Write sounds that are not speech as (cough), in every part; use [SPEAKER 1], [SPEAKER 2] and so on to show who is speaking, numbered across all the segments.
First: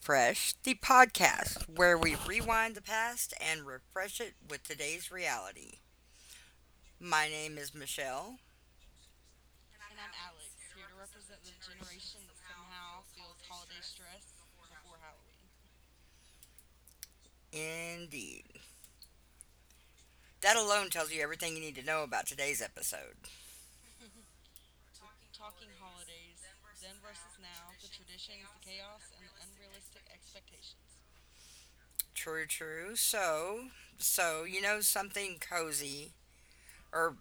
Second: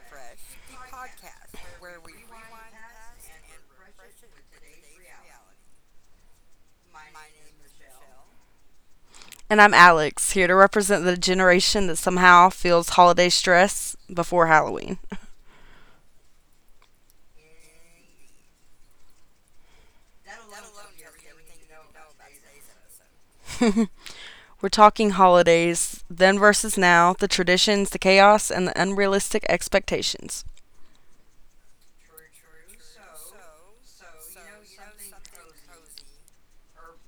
[SPEAKER 1] Refresh, the podcast where we rewind the past and refresh it with today's reality. My name is Michelle.
[SPEAKER 2] And I'm Alex, here to represent the generation that somehow feels holiday stress before Halloween.
[SPEAKER 1] Indeed. That alone tells you everything you need to know about today's episode.
[SPEAKER 2] We're talking holidays, then versus now, the traditions, the chaos, and the unrealistic expectations.
[SPEAKER 1] True, true. So, you know something cozy or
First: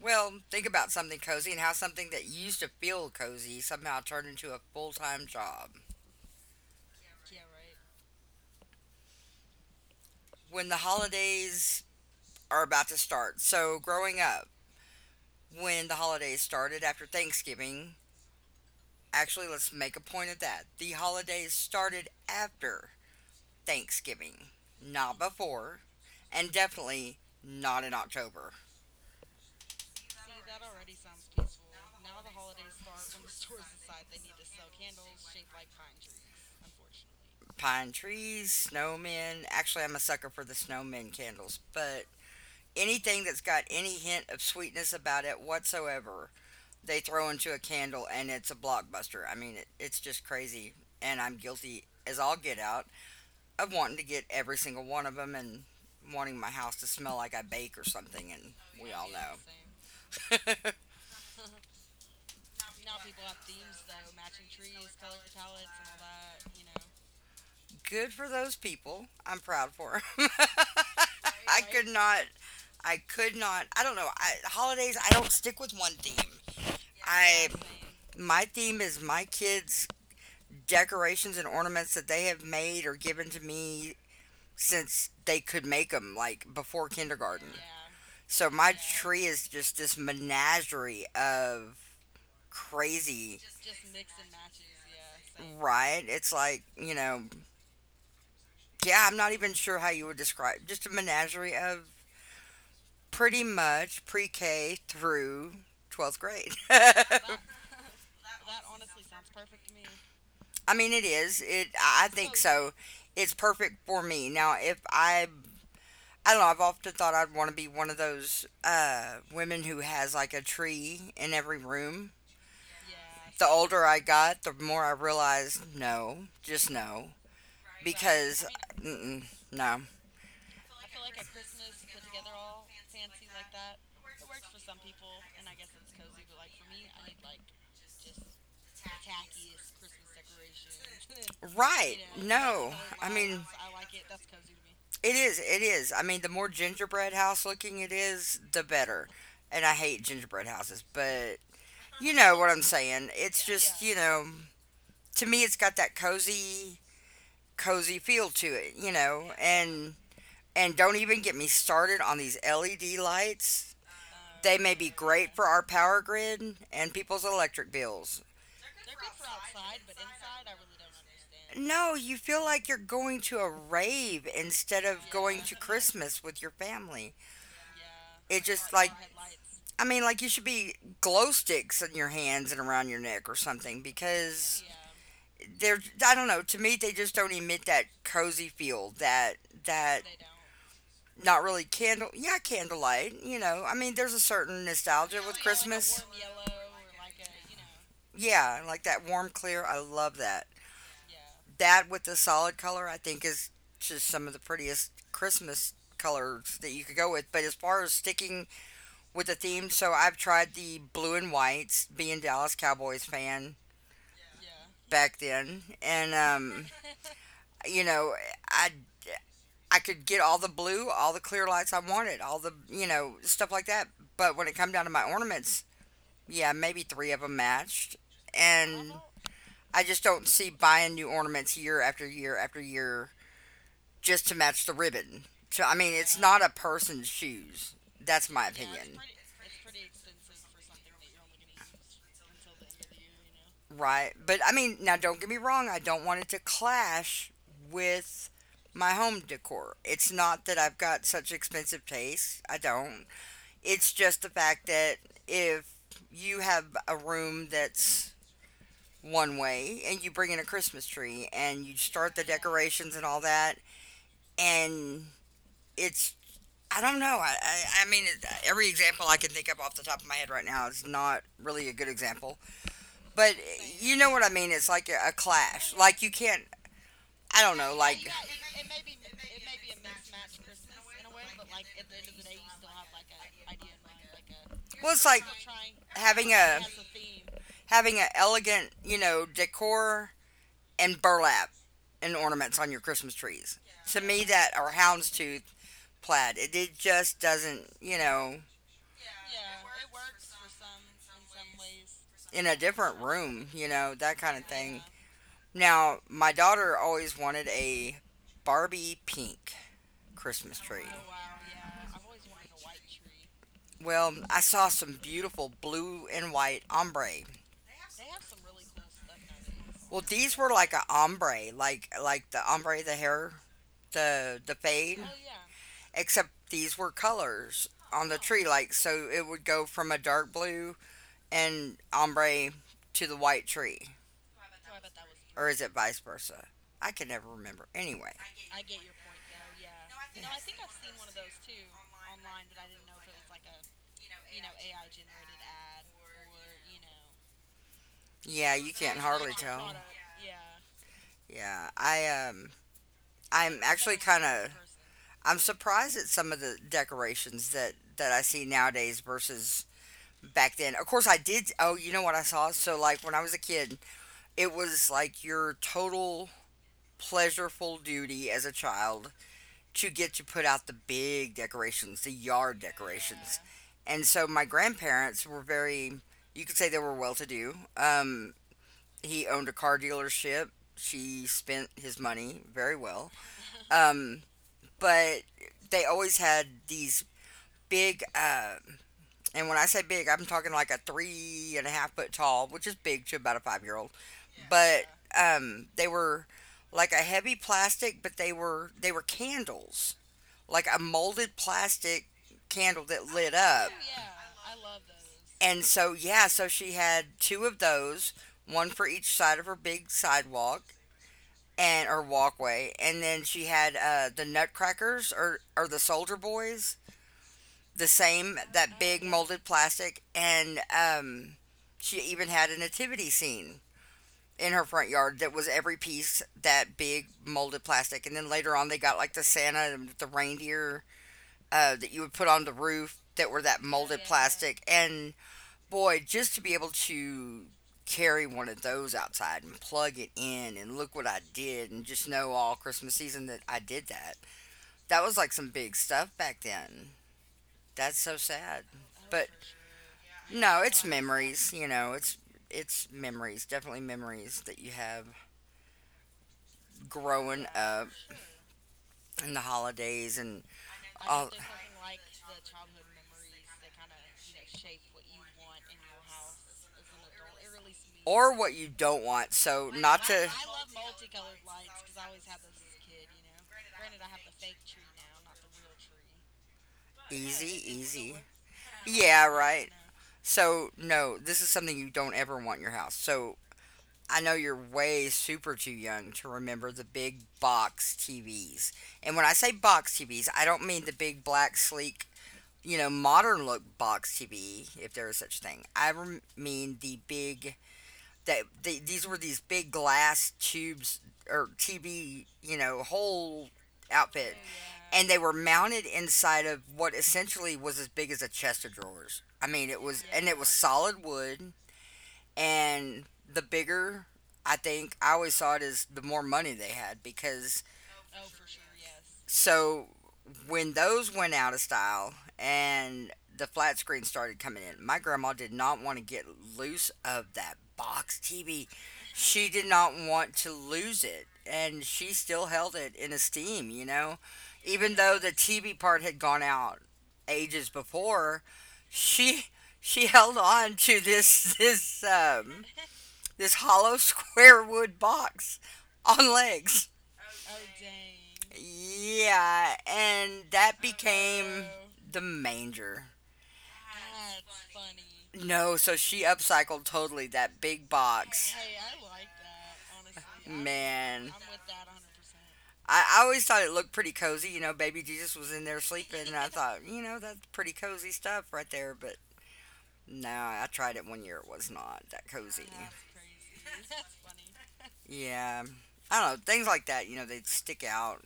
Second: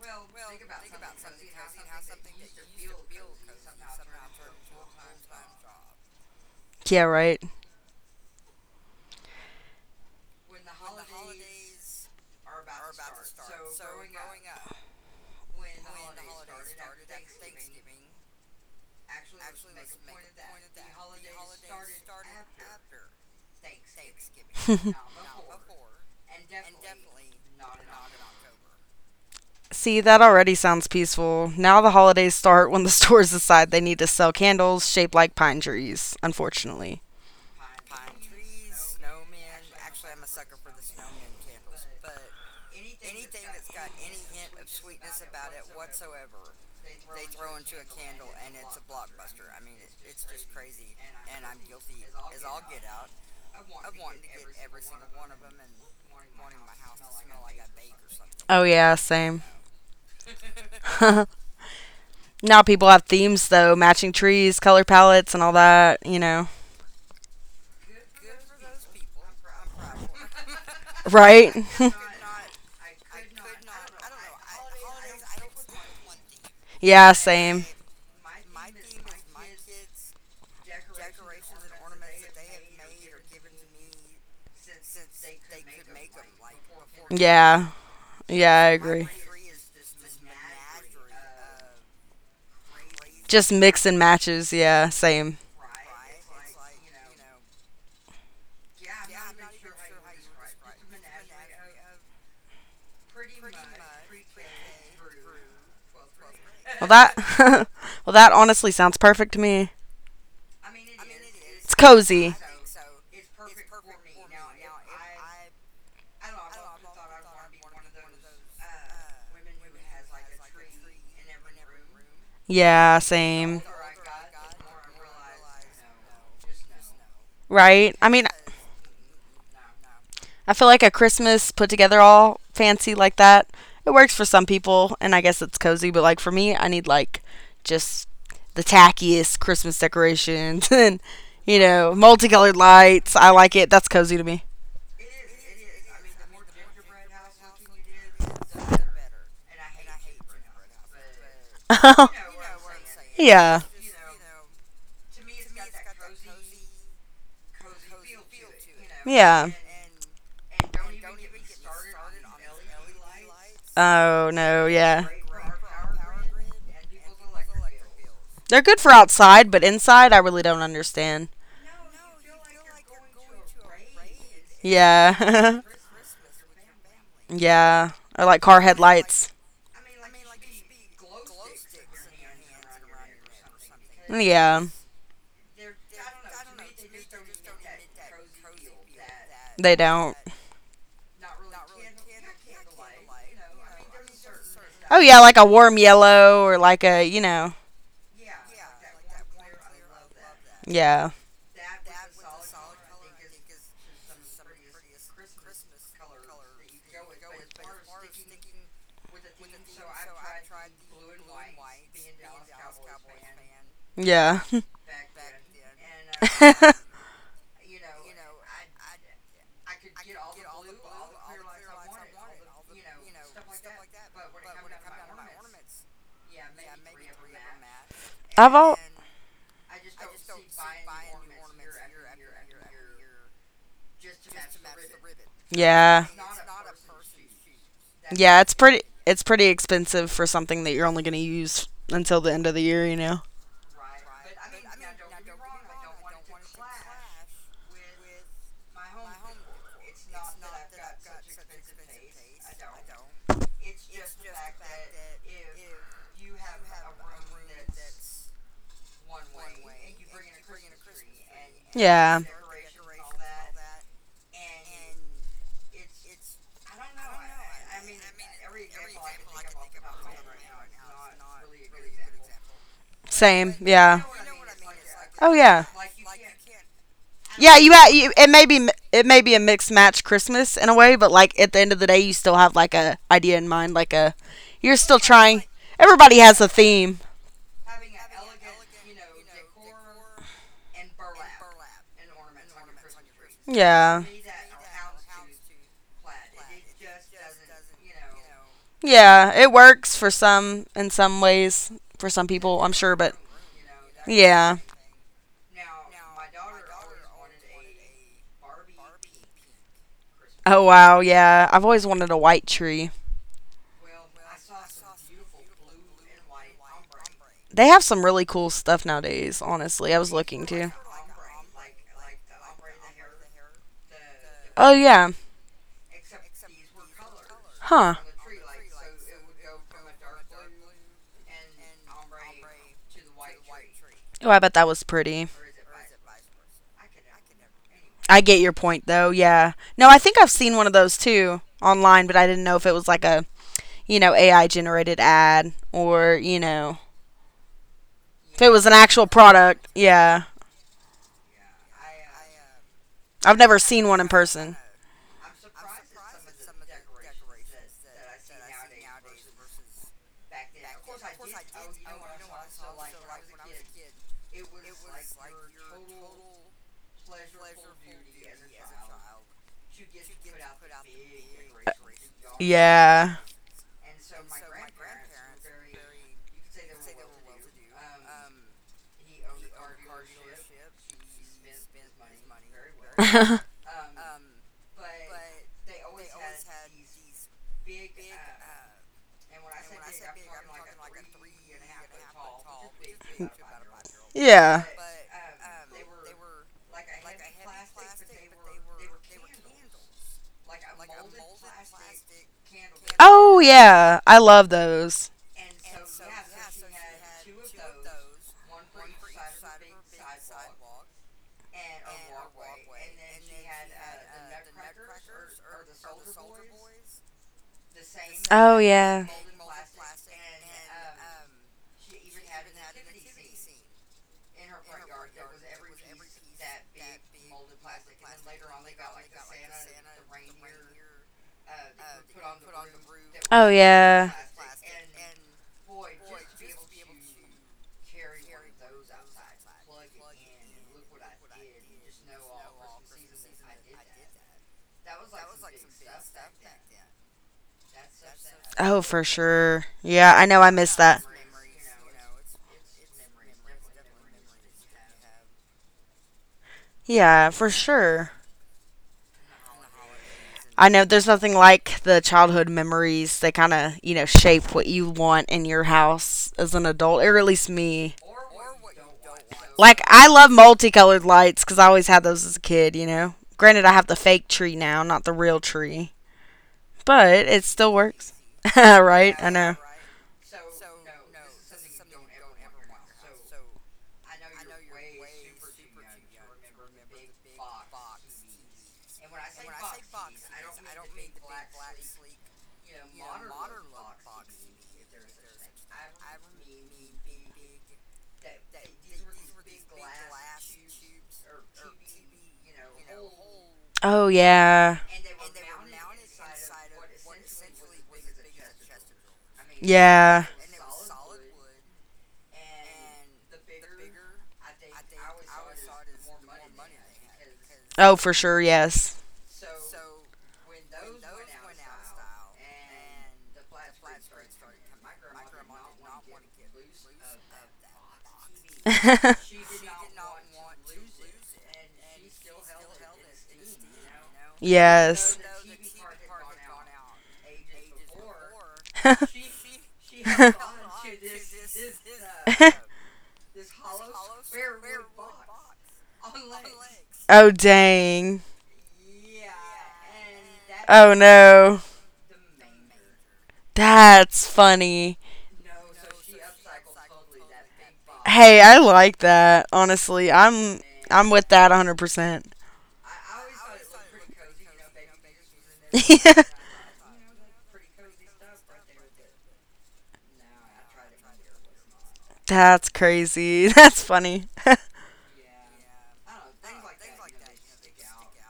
[SPEAKER 1] well, think about something cozy and how something that used to feel cozy somehow turned into a full-time job.
[SPEAKER 2] Yeah, right.
[SPEAKER 1] When the holidays are about to start. So, growing up, when the holidays started after Thanksgiving. Actually, let's make a point of that. The holidays started after Thanksgiving, not before, and definitely not in October.
[SPEAKER 2] See, that already sounds peaceful. Now the holidays start when the (laughs) stores decide they need to sell candles shaped like pine trees, unfortunately.
[SPEAKER 1] Pine trees, snowmen. Actually, I'm a sucker for the snowmen candles, but anything that's got any hint of sweetness about it whatsoever, they throw into a candle and it's a blockbuster. I mean, it's just crazy, and I'm guilty as all get out of wanting to get every single one of them and wanting my house to smell like I bake or something, and
[SPEAKER 2] Oh,
[SPEAKER 1] we
[SPEAKER 2] yeah,
[SPEAKER 1] all know.
[SPEAKER 2] same. Now people have themes, though matching trees, color palettes, and all that.
[SPEAKER 1] (laughs) Good for those people. I'm proud for 'em. (laughs)
[SPEAKER 2] Right?
[SPEAKER 1] I could
[SPEAKER 2] (laughs)
[SPEAKER 1] not. I could not. I don't know. Holidays. I don't stick with one theme.
[SPEAKER 2] Yeah,
[SPEAKER 1] I
[SPEAKER 2] same.
[SPEAKER 1] my theme is my kids' decorations and ornaments that they have made or given to me since they could make them, like before kindergarten.
[SPEAKER 2] Yeah,
[SPEAKER 1] So
[SPEAKER 2] yeah, I
[SPEAKER 1] my
[SPEAKER 2] agree.
[SPEAKER 1] tree is just this menagerie of crazy.
[SPEAKER 2] Just mix and matches. Yeah, same.
[SPEAKER 1] Same, right? It's like, yeah, I'm not even sure how you would describe just a menagerie of pretty much pre K through 12th grade. (laughs)
[SPEAKER 2] Well, that (laughs)
[SPEAKER 1] But
[SPEAKER 2] Well, that honestly sounds perfect to me.
[SPEAKER 1] (laughs) I mean, it is. It.
[SPEAKER 2] It's
[SPEAKER 1] I think
[SPEAKER 2] cozy.
[SPEAKER 1] so. It's perfect for me. Now, if I, I don't know. I've often thought I'd want to be one of those women who has like a tree in every room.
[SPEAKER 2] Yeah,
[SPEAKER 1] The
[SPEAKER 2] same.
[SPEAKER 1] older I got, the more I realized no, just no.
[SPEAKER 2] Right? I mean,
[SPEAKER 1] Because mm-mm, no,
[SPEAKER 2] I feel like a Christmas put together all fancy like that, it works for some people, and I guess it's cozy, but like for me, I need like just the tackiest Christmas decorations (laughs) and, you
[SPEAKER 1] right?
[SPEAKER 2] know,
[SPEAKER 1] You know, like
[SPEAKER 2] multicolored
[SPEAKER 1] no, so I my
[SPEAKER 2] lights.
[SPEAKER 1] mean
[SPEAKER 2] I
[SPEAKER 1] house,
[SPEAKER 2] like it.
[SPEAKER 1] I
[SPEAKER 2] That's
[SPEAKER 1] like it.
[SPEAKER 2] cozy
[SPEAKER 1] That's
[SPEAKER 2] to me.
[SPEAKER 1] cozy to me. It is. It is. I mean, the more gingerbread house looking it is, the better. And I hate gingerbread houses, but you
[SPEAKER 2] (laughs)
[SPEAKER 1] know what I'm saying. It's, yeah,
[SPEAKER 2] Yeah,
[SPEAKER 1] just, yeah, you know, to me, it's got that cozy, cozy feel to it. You know, yeah,
[SPEAKER 2] yeah.
[SPEAKER 1] and don't even get me started on these LED lights.
[SPEAKER 2] Oh
[SPEAKER 1] They
[SPEAKER 2] no,
[SPEAKER 1] may be, oh,
[SPEAKER 2] yeah.
[SPEAKER 1] great, yeah, for our power grid and people's electric bills.
[SPEAKER 2] They're good for outside, but inside, I really don't understand.
[SPEAKER 1] No, you feel like you're going to a rave instead of going to
[SPEAKER 2] Yeah,
[SPEAKER 1] Christmas with your family.
[SPEAKER 2] (laughs) yeah. Or
[SPEAKER 1] It
[SPEAKER 2] like car
[SPEAKER 1] just like,
[SPEAKER 2] headlights.
[SPEAKER 1] I mean, like you should be glow sticks in your hands and around your neck or something because
[SPEAKER 2] Yeah,
[SPEAKER 1] they're, I don't know. To me, they just don't emit that cozy feel that
[SPEAKER 2] they
[SPEAKER 1] that
[SPEAKER 2] don't.
[SPEAKER 1] not really candle, yeah, candlelight. You know, I mean, there's a certain
[SPEAKER 2] Oh
[SPEAKER 1] nostalgia
[SPEAKER 2] yeah,
[SPEAKER 1] with
[SPEAKER 2] like a warm
[SPEAKER 1] Christmas.
[SPEAKER 2] yellow or like a, you know,
[SPEAKER 1] Yeah, like that warm clear. I love that
[SPEAKER 2] yeah.
[SPEAKER 1] that with the solid color, I think is just some of the prettiest Christmas colors that you could go with. But as far as sticking with the theme, so I've tried the blue and whites, being Dallas Cowboys fan
[SPEAKER 2] Yeah.
[SPEAKER 1] back then, and
[SPEAKER 2] (laughs)
[SPEAKER 1] (laughs) you know, I I could get all the blue, all the clear lights I wanted, all the stuff like that. But when it come down to my ornaments, yeah, maybe three of them matched,
[SPEAKER 2] I've all
[SPEAKER 1] and I just don't see buying new ornaments year after year after year just to match the ribbon. So I mean,
[SPEAKER 2] yeah.
[SPEAKER 1] it's not a person's shoes. That's my,
[SPEAKER 2] Yeah,
[SPEAKER 1] yeah, it's
[SPEAKER 2] it's pretty
[SPEAKER 1] opinion,
[SPEAKER 2] it's pretty expensive for something that you're only going to use until the end of the year.
[SPEAKER 1] know, right? But I mean, now don't get me wrong. I don't want it to clash with my home decor. It's not that I've got such expensive taste. I don't. It's just the fact that if you have a room that's one way and you bring in a Christmas tree and you start the,
[SPEAKER 2] Yeah.
[SPEAKER 1] yeah, decorations and all that, and it's, I don't know. I mean, every example I can think of off the top of my head right now is not really a good example. But
[SPEAKER 2] Same.
[SPEAKER 1] you know
[SPEAKER 2] Yeah.
[SPEAKER 1] what I mean? It's like a
[SPEAKER 2] Oh yeah.
[SPEAKER 1] clash. Like, you can't, I don't
[SPEAKER 2] Yeah,
[SPEAKER 1] know, yeah,
[SPEAKER 2] you, ha-
[SPEAKER 1] like,
[SPEAKER 2] you it may be a mixed match Christmas in a way, but like at the end of the day you still have like a idea in mind, like a you're
[SPEAKER 1] well,
[SPEAKER 2] still
[SPEAKER 1] it's like
[SPEAKER 2] trying. Everybody
[SPEAKER 1] having a
[SPEAKER 2] has a
[SPEAKER 1] having
[SPEAKER 2] theme.
[SPEAKER 1] a elegant, you know, decor and burlap and ornaments on your Christmas trees. To
[SPEAKER 2] Yeah.
[SPEAKER 1] me, that or houndstooth plaid, it just doesn't, you know,
[SPEAKER 2] Yeah, it works for some in some ways for some
[SPEAKER 1] in a
[SPEAKER 2] people, I'm
[SPEAKER 1] different
[SPEAKER 2] sure, but
[SPEAKER 1] room, you know, that kind of
[SPEAKER 2] yeah.
[SPEAKER 1] thing. Now, my daughter always wanted a Barbie pink Christmas
[SPEAKER 2] Oh
[SPEAKER 1] tree.
[SPEAKER 2] wow, yeah. I've always wanted a white tree.
[SPEAKER 1] Well, I saw some beautiful blue and white ombre.
[SPEAKER 2] They have some really cool stuff nowadays, honestly. I
[SPEAKER 1] Well,
[SPEAKER 2] was
[SPEAKER 1] these
[SPEAKER 2] looking
[SPEAKER 1] were
[SPEAKER 2] too.
[SPEAKER 1] like a ombre, like the ombre, the hair, the
[SPEAKER 2] Oh
[SPEAKER 1] fade,
[SPEAKER 2] yeah.
[SPEAKER 1] except these were colors
[SPEAKER 2] Huh.
[SPEAKER 1] on the, oh, tree, like so it would go from a dark blue and ombre to the white tree,
[SPEAKER 2] Oh, I bet that was pretty.
[SPEAKER 1] or is it vice versa? I can never remember. Anyway,
[SPEAKER 2] I get your point though. Yeah. No, I think I've seen one of those too online, but I didn't know if it was like a, AI generated ad or, if
[SPEAKER 1] yeah,
[SPEAKER 2] it
[SPEAKER 1] you
[SPEAKER 2] was an
[SPEAKER 1] can't
[SPEAKER 2] actual
[SPEAKER 1] hardly I tell.
[SPEAKER 2] product, yeah.
[SPEAKER 1] Yeah,
[SPEAKER 2] I've
[SPEAKER 1] I'm
[SPEAKER 2] never seen
[SPEAKER 1] actually
[SPEAKER 2] one in
[SPEAKER 1] kind of
[SPEAKER 2] person.
[SPEAKER 1] I'm surprised at some of the decorations that I see nowadays versus back then. Of course, I did. Oh, you know what I saw? So like when I was a kid, it was like your total pleasureful duty as a child to get to put out the big decorations, the yard
[SPEAKER 2] Yeah.
[SPEAKER 1] decorations. And so my grandparents were very, you could say they were well to do. He owned a car dealership. She spent his money very well.
[SPEAKER 2] (laughs)
[SPEAKER 1] Um, but they always had these big, and when I say big, I'm talking like a 3.5-foot tall, which is big to about a 5-year old.
[SPEAKER 2] yeah.
[SPEAKER 1] But they were like a heavy plastic, but they were candles, like a molded plastic candle that lit
[SPEAKER 2] Oh
[SPEAKER 1] up.
[SPEAKER 2] yeah, I love those.
[SPEAKER 1] And so, yeah, so she had two of those, one for each side of her big sidewalk and or walkway, and then she had the Nutcrackers or the Soldier Boys, the same
[SPEAKER 2] Oh
[SPEAKER 1] that big
[SPEAKER 2] yeah.
[SPEAKER 1] molded plastic, and she even had a nativity scene in her front yard that was every piece that big molded plastic, and then later on they got like the Santa and the reindeer that you would put on the roof that were
[SPEAKER 2] Oh
[SPEAKER 1] that molded
[SPEAKER 2] yeah.
[SPEAKER 1] plastic, and boy, just to be able to carry one of those outside and plug it in and look what I did and just know all Christmas season that I did that. That was like some big stuff back then. That's so sad.
[SPEAKER 2] Oh for
[SPEAKER 1] But
[SPEAKER 2] sure. Yeah, I know I
[SPEAKER 1] no, it's
[SPEAKER 2] missed that.
[SPEAKER 1] memories, you know, it's memories, definitely memories that you have
[SPEAKER 2] Yeah,
[SPEAKER 1] growing
[SPEAKER 2] for
[SPEAKER 1] up
[SPEAKER 2] sure.
[SPEAKER 1] and the holidays and
[SPEAKER 2] I know there's
[SPEAKER 1] all,
[SPEAKER 2] nothing like the childhood memories. They kind of shape what you want in your house as an adult, or at least me.
[SPEAKER 1] or what you don't want. So like,
[SPEAKER 2] Like,
[SPEAKER 1] not
[SPEAKER 2] I
[SPEAKER 1] to,
[SPEAKER 2] love multicolored lights because I always had those as a kid, you know? Granted, I have the fake tree now, not the real tree, but it
[SPEAKER 1] easy,
[SPEAKER 2] still
[SPEAKER 1] easy.
[SPEAKER 2] works. (laughs) Right?
[SPEAKER 1] Yeah,
[SPEAKER 2] I know.
[SPEAKER 1] right. You know. So no, this is something you don't ever want in your house. So I know you're way super too young to remember the big box TVs. And when I say box TVs, I don't mean the big black sleek, you know, modern look box TV, if there is such thing. Mean the big, these were these big glass tubes or TV, you know, whole
[SPEAKER 2] Oh,
[SPEAKER 1] outfit,
[SPEAKER 2] yeah.
[SPEAKER 1] and they were mounted inside of what essentially was as big as a chest of drawers. I mean, it was, and
[SPEAKER 2] Yeah.
[SPEAKER 1] it was solid wood, and the bigger, I think, I always saw it as the more money they had, because
[SPEAKER 2] Oh, for sure, yes.
[SPEAKER 1] so when those went out of style and the flat screen started coming in, my grandma did not want to get loose of that box TV.
[SPEAKER 2] (laughs)
[SPEAKER 1] She did not want to lose it, and she still held it in esteem, you know. Even though
[SPEAKER 2] Yes.
[SPEAKER 1] the TV part had gone out ages before, she she held on to this (laughs) this
[SPEAKER 2] (laughs)
[SPEAKER 1] this hollow (laughs) square wood box on legs.
[SPEAKER 2] Oh, dang.
[SPEAKER 1] Yeah, and that
[SPEAKER 2] Oh, no.
[SPEAKER 1] became the manger.
[SPEAKER 2] That's funny.
[SPEAKER 1] No, so she upcycled totally that big
[SPEAKER 2] Hey,
[SPEAKER 1] box.
[SPEAKER 2] I like that. Honestly, I'm
[SPEAKER 1] Man,
[SPEAKER 2] with that 100%.
[SPEAKER 1] I always thought it looked pretty cozy. You know, baby Jesus was in there sleeping, and I (laughs)
[SPEAKER 2] (laughs)
[SPEAKER 1] thought, you know, that's pretty cozy stuff right there. But no, I tried it one year. It was not that cozy.
[SPEAKER 2] That's crazy. (laughs) That's funny.
[SPEAKER 1] Yeah. I don't know, things like that, you know, they stick out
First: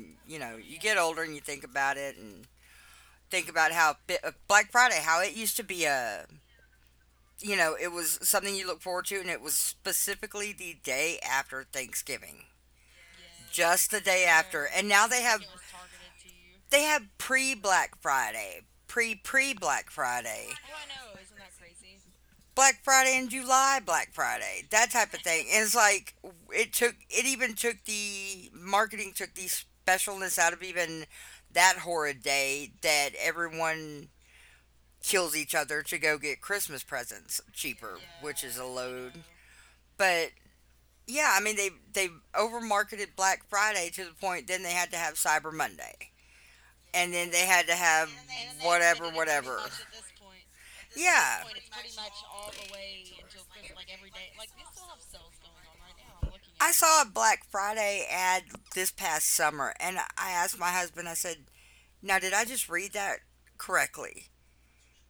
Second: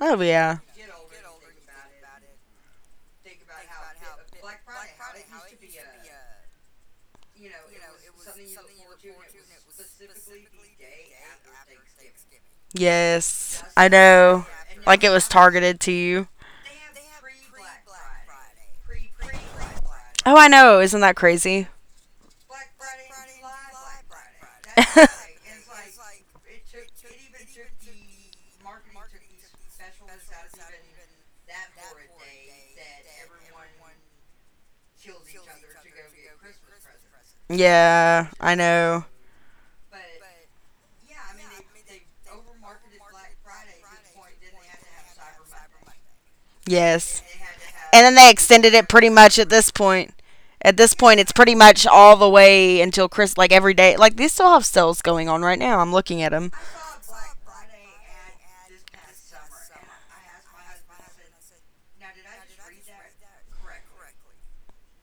[SPEAKER 2] (laughs) Oh
[SPEAKER 1] you know,
[SPEAKER 2] yeah.
[SPEAKER 1] you, yeah, get older and you think about it and think about how, Black Friday, how it used to be a, you know, it was something you look forward to, and it was specifically the day after Thanksgiving,
[SPEAKER 2] Yes.
[SPEAKER 1] just
[SPEAKER 2] I
[SPEAKER 1] the day
[SPEAKER 2] know.
[SPEAKER 1] after. And now
[SPEAKER 2] Like it
[SPEAKER 1] they
[SPEAKER 2] was
[SPEAKER 1] have,
[SPEAKER 2] targeted to you.
[SPEAKER 1] pre Black Friday, pre Black
[SPEAKER 2] Oh,
[SPEAKER 1] Friday,
[SPEAKER 2] I know. Isn't that crazy?
[SPEAKER 1] Black Friday in July, Black Friday, that type of thing.
[SPEAKER 2] (laughs)
[SPEAKER 1] And it's like it took it, even took the marketing, took the specialness out of even that horrid day that everyone kills each other to go get Christmas presents cheaper, yeah,
[SPEAKER 2] Yeah,
[SPEAKER 1] which is
[SPEAKER 2] I
[SPEAKER 1] a
[SPEAKER 2] know.
[SPEAKER 1] load. But yeah, I mean they over marketed Black Friday to the point then they had to have Cyber Monday. And
[SPEAKER 2] Yes.
[SPEAKER 1] then they had to
[SPEAKER 2] And
[SPEAKER 1] have,
[SPEAKER 2] then they extended it pretty
[SPEAKER 1] whatever,
[SPEAKER 2] much at
[SPEAKER 1] whatever.
[SPEAKER 2] this point. At this
[SPEAKER 1] At this,
[SPEAKER 2] point, it's
[SPEAKER 1] yeah,
[SPEAKER 2] pretty much all the way until like every day. Like, they still have sales going on right now. I'm looking at them.
[SPEAKER 1] at, it, Saw a Black Friday ad this past summer and I asked my husband. I said, "Now did I just read that correctly?"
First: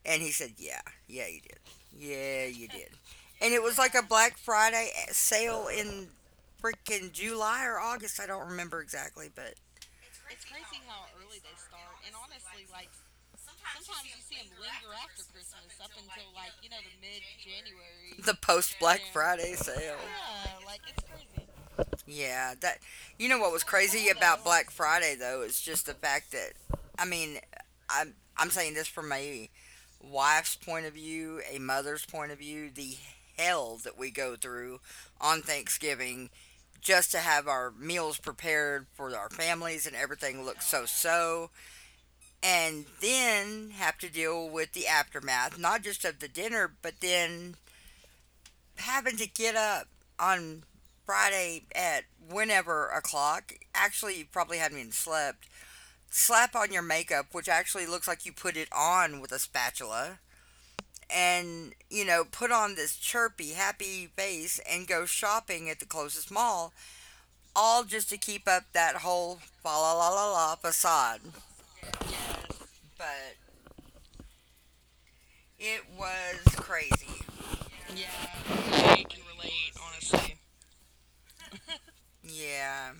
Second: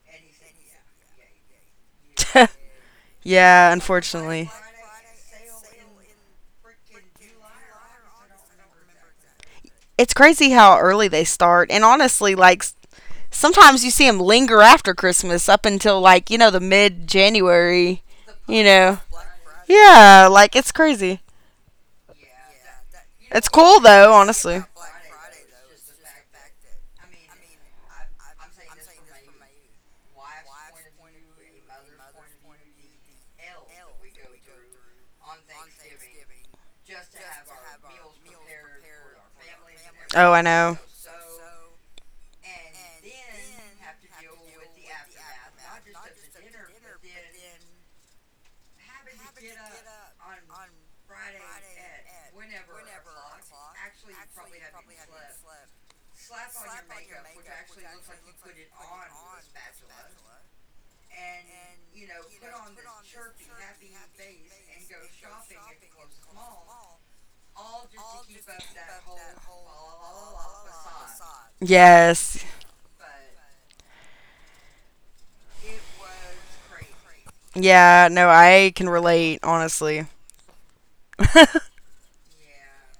[SPEAKER 1] And he said, "Yeah, yeah, you did. Yeah, you did."
[SPEAKER 2] (laughs)
[SPEAKER 1] And it
[SPEAKER 2] Yeah,
[SPEAKER 1] was like a Black
[SPEAKER 2] unfortunately.
[SPEAKER 1] Friday sale in freaking July or August. I don't remember exactly, but
[SPEAKER 2] It's crazy how early they start. And honestly, like, sometimes you see them linger after Christmas up until, like, the mid January.
[SPEAKER 1] the
[SPEAKER 2] You
[SPEAKER 1] post
[SPEAKER 2] know?
[SPEAKER 1] Black Friday sale.
[SPEAKER 2] Yeah, like, it's crazy.
[SPEAKER 1] Yeah, that, you know
[SPEAKER 2] It's
[SPEAKER 1] what was
[SPEAKER 2] cool,
[SPEAKER 1] crazy
[SPEAKER 2] though,
[SPEAKER 1] about
[SPEAKER 2] honestly.
[SPEAKER 1] Black Friday though is just the fact that I mean, I'm saying this from my wife's point of view, a mother's point of view, the hell that we go through on Thanksgiving just to have our meals prepared for our families and
[SPEAKER 2] Oh, I
[SPEAKER 1] everything look
[SPEAKER 2] know.
[SPEAKER 1] so so. And then have to deal with the aftermath, not just of the dinner, but then having to get up on Friday at whenever o'clock. Actually, you probably haven't even slept. Slap on your makeup, which actually looks like you put it on with a spatula, and, you know, put on this chirpy happy face and go shopping at the closest mall, all just to keep up that whole fa la la la la facade,
[SPEAKER 2] Yes.
[SPEAKER 1] but it was crazy,
[SPEAKER 2] Yeah, no, I can relate, honestly. (laughs)
[SPEAKER 1] yeah.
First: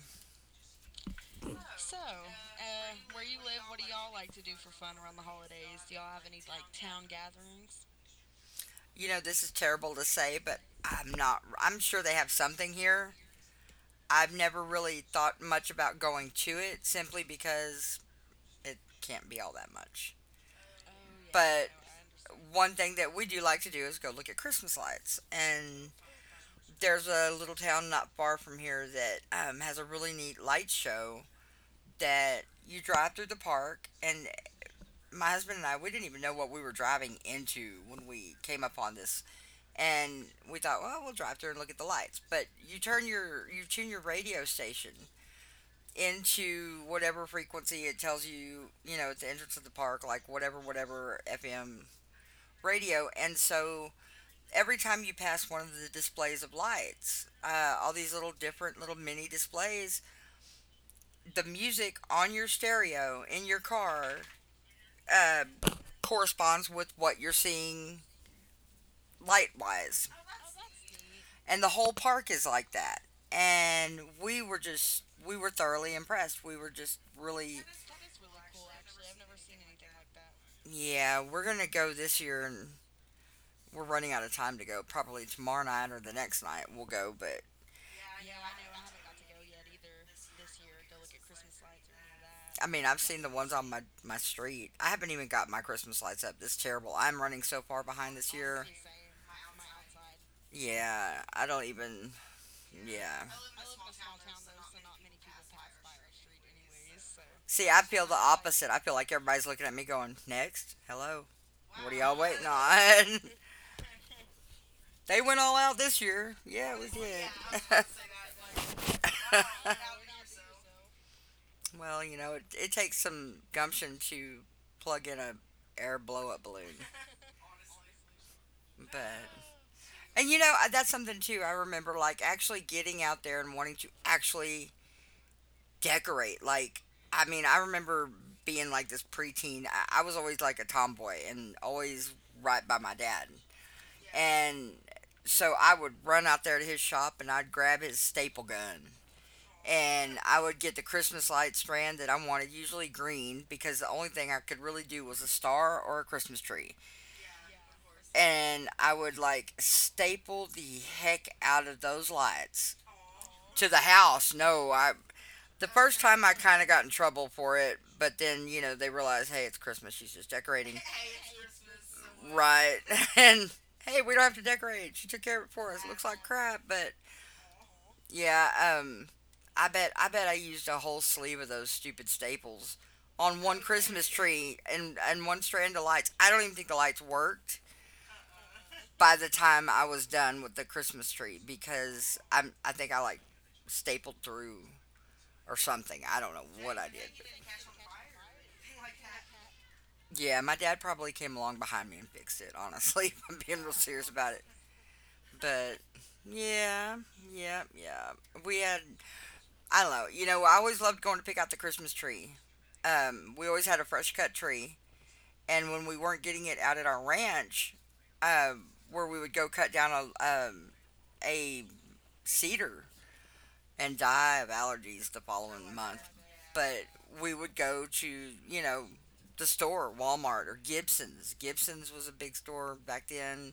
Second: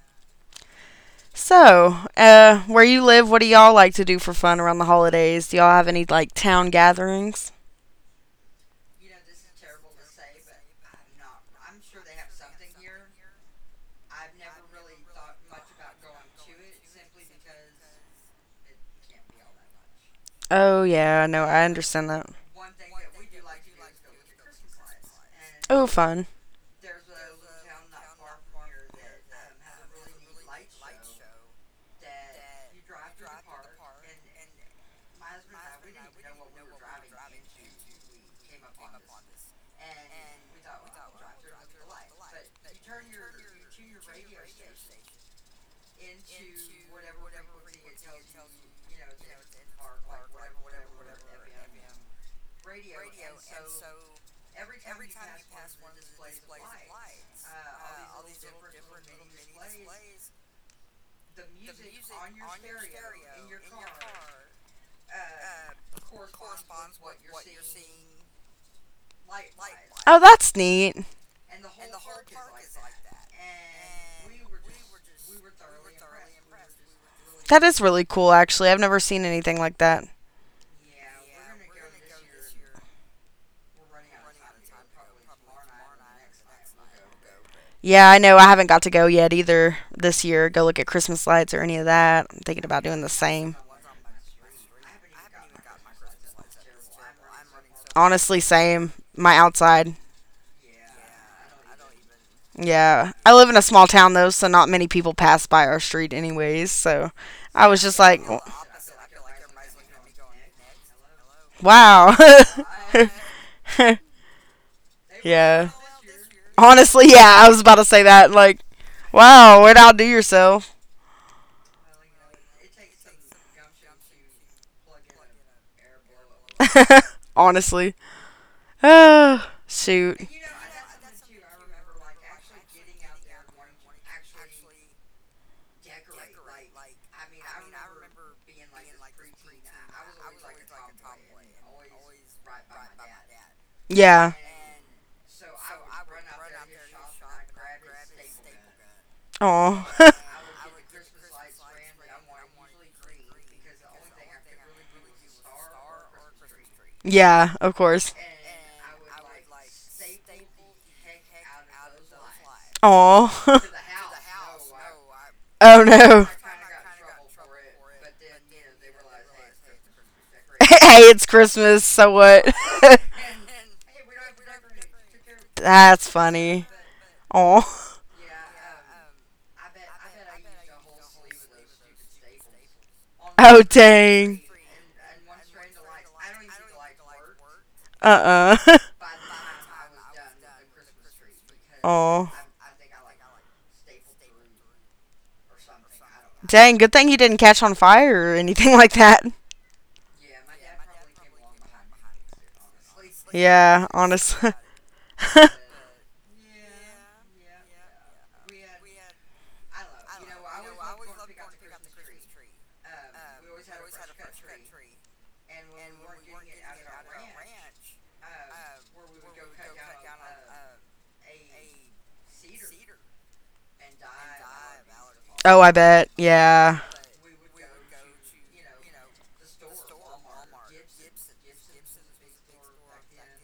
[SPEAKER 2] So, where you live, what do y'all like to do for fun around the holidays? Do y'all have any, like, town gatherings?
[SPEAKER 1] You know, this is terrible to say, but I'm not, I'm sure they have something here. I've never really thought much about going to it simply because it can't be all that much,
[SPEAKER 2] Oh, yeah, no, I
[SPEAKER 1] but
[SPEAKER 2] understand that.
[SPEAKER 1] one thing that we do like to do is go look at Christmas lights.
[SPEAKER 2] Oh,
[SPEAKER 1] And
[SPEAKER 2] fun.
[SPEAKER 1] there's a little town not far from here that, has a really neat light show that you drive through the park. And my husband and I, we didn't even know what we were driving into when we came upon this. And we thought, well, we'll drive through and look at the lights. But you turn your, you tune your radio station into whatever frequency it tells you, you know, at the entrance of the park, like whatever, whatever FM radio. And so every time you pass one of the displays of lights, all these little different little mini displays, the music on your stereo in your car uh, corresponds with what you're seeing light wise.
[SPEAKER 2] Oh, that's neat.
[SPEAKER 1] And the whole park is like that. And we were just, we were thoroughly impressed. We were just really,
[SPEAKER 2] That is really cool, actually. I've never seen anything like that.
[SPEAKER 1] yeah, we're going to go this year, and we're running out of time to go. Probably tomorrow night or the next night we'll go. But
[SPEAKER 2] Yeah, I know. I haven't got to go yet either this year. Go look at Christmas lights or any of that. I'm thinking about
[SPEAKER 1] I've
[SPEAKER 2] doing the
[SPEAKER 1] seen the ones
[SPEAKER 2] same.
[SPEAKER 1] on my street. I haven't even got my Christmas lights up. This is terrible. I'm running so far behind this
[SPEAKER 2] Honestly,
[SPEAKER 1] year.
[SPEAKER 2] same. My outside.
[SPEAKER 1] Yeah, I don't even.
[SPEAKER 2] Yeah.
[SPEAKER 1] Yeah.
[SPEAKER 2] I live in a small town though, so not many people pass by our street anyways, so
[SPEAKER 1] See,
[SPEAKER 2] I
[SPEAKER 1] I
[SPEAKER 2] was just
[SPEAKER 1] feel the
[SPEAKER 2] like,
[SPEAKER 1] opposite. I feel like everybody's looking at me going, "Next, hello, what are y'all
[SPEAKER 2] wow.
[SPEAKER 1] waiting on?"
[SPEAKER 2] (laughs)
[SPEAKER 1] (laughs) They went all
[SPEAKER 2] Yeah.
[SPEAKER 1] out this year. Yeah, we
[SPEAKER 2] Honestly,
[SPEAKER 1] did.
[SPEAKER 2] yeah, I was about to say that like, wow, where'd outdo
[SPEAKER 1] (laughs)
[SPEAKER 2] yourself?
[SPEAKER 1] Well, you know, it takes some gumption to plug in a air blow up balloon,
[SPEAKER 2] (laughs) Honestly. (sighs)
[SPEAKER 1] but
[SPEAKER 2] Oh, shoot.
[SPEAKER 1] and you know, that's something too. I remember like actually getting out there and wanting to actually decorate. Like, I remember being like this preteen. I was always like a tomboy and always right by my dad.
[SPEAKER 2] Yeah.
[SPEAKER 1] And so I would run out there to his shop and I'd grab his staple gun.
[SPEAKER 2] Oh.
[SPEAKER 1] And I would get the Christmas light strand that I wanted, usually green, because the only thing I could really do was a star or a Christmas tree.
[SPEAKER 2] (laughs) Yeah, of course.
[SPEAKER 1] And I would like staple the heck out of those lights
[SPEAKER 2] Aw. (laughs)
[SPEAKER 1] to the house. No, I the
[SPEAKER 2] Oh
[SPEAKER 1] first time
[SPEAKER 2] no.
[SPEAKER 1] I
[SPEAKER 2] (laughs)
[SPEAKER 1] kind of got in trouble for it, but then you know they realized, hey, it's Christmas. She's just decorating,
[SPEAKER 2] Christmas. (laughs) Hey, it's Christmas, so what?
[SPEAKER 1] right?
[SPEAKER 2] (laughs)
[SPEAKER 1] (laughs) And hey, we don't have to decorate. She took care of it for us. Looks
[SPEAKER 2] That's
[SPEAKER 1] like crap,
[SPEAKER 2] funny.
[SPEAKER 1] but
[SPEAKER 2] Aw.
[SPEAKER 1] yeah. I bet I used a whole sleeve of those stupid staples on one
[SPEAKER 2] Oh
[SPEAKER 1] Christmas
[SPEAKER 2] dang.
[SPEAKER 1] tree and one strand of lights. I don't even think the lights worked
[SPEAKER 2] Uh.
[SPEAKER 1] by the time I was done with the Christmas tree
[SPEAKER 2] (laughs)
[SPEAKER 1] because
[SPEAKER 2] Aw.
[SPEAKER 1] I think I like stapled through or something. I don't know what
[SPEAKER 2] Dang,
[SPEAKER 1] I
[SPEAKER 2] good
[SPEAKER 1] did.
[SPEAKER 2] thing he didn't catch on fire or anything (laughs) like that.
[SPEAKER 1] Yeah, my dad probably came along behind me and fixed it, honestly, (laughs) if I'm being real
[SPEAKER 2] Yeah,
[SPEAKER 1] serious about it.
[SPEAKER 2] honestly. (laughs)
[SPEAKER 1] But yeah, yeah, yeah. We had, I don't know, you know, I always loved going to pick out the Christmas tree. We always had a fresh cut tree. And when we weren't getting it out at our ranch, where we would go cut down a, a cedar and die of allergies the
[SPEAKER 2] Oh, I
[SPEAKER 1] following month.
[SPEAKER 2] bet. Yeah.
[SPEAKER 1] But we would go to, you know, the store, Walmart or Gibson's. Gibson's was a big store back then.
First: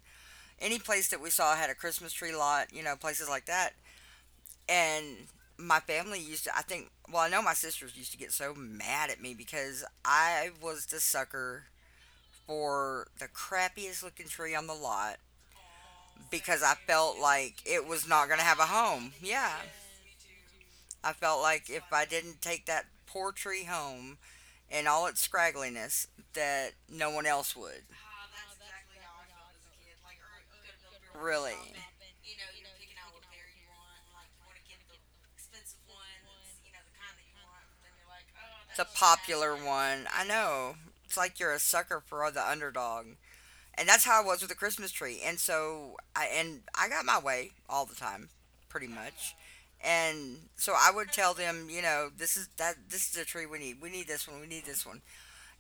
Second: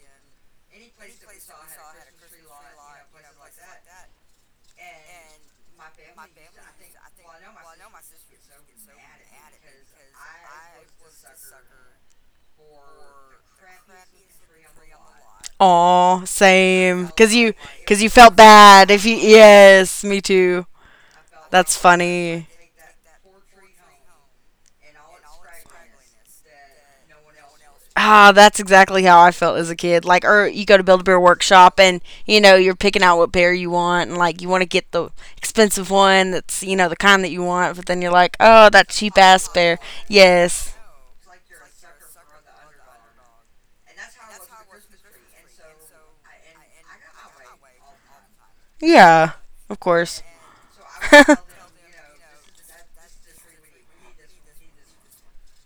[SPEAKER 1] Any place that we saw had a Christmas tree lot, you know, places like that. And my family used to, I think, well, I know my sisters used to get so mad at me because I was the sucker for the crappiest looking tree on the lot
[SPEAKER 2] Aw,
[SPEAKER 1] because I
[SPEAKER 2] same.
[SPEAKER 1] felt
[SPEAKER 2] Cause you,
[SPEAKER 1] like it
[SPEAKER 2] cause you
[SPEAKER 1] was not
[SPEAKER 2] felt
[SPEAKER 1] going to have a
[SPEAKER 2] bad. If you,
[SPEAKER 1] home. Yeah.
[SPEAKER 2] yes, me too.
[SPEAKER 1] I felt
[SPEAKER 2] That's
[SPEAKER 1] like if I
[SPEAKER 2] funny.
[SPEAKER 1] didn't take that poor tree home in all its scraggliness, that no one else would.
[SPEAKER 2] Ah, that's exactly how I felt as a kid. Like, or you go to Build a Bear
[SPEAKER 1] Really.
[SPEAKER 2] Workshop, and you know you're picking out what bear you want, and like you want to get the expensive one that's the kind that you want, but then you're like, oh,
[SPEAKER 1] It's
[SPEAKER 2] that
[SPEAKER 1] a
[SPEAKER 2] cheap ass
[SPEAKER 1] popular
[SPEAKER 2] bear.
[SPEAKER 1] one. I
[SPEAKER 2] Yes,
[SPEAKER 1] know. It's like you're a sucker for the underdog. And that's how I was with the Christmas tree. And so I got my way all the time, pretty
[SPEAKER 2] yeah,
[SPEAKER 1] much.
[SPEAKER 2] of course.
[SPEAKER 1] And so I would
[SPEAKER 2] (laughs)
[SPEAKER 1] tell them, you know, this is the tree we need. We need this one. We need this one.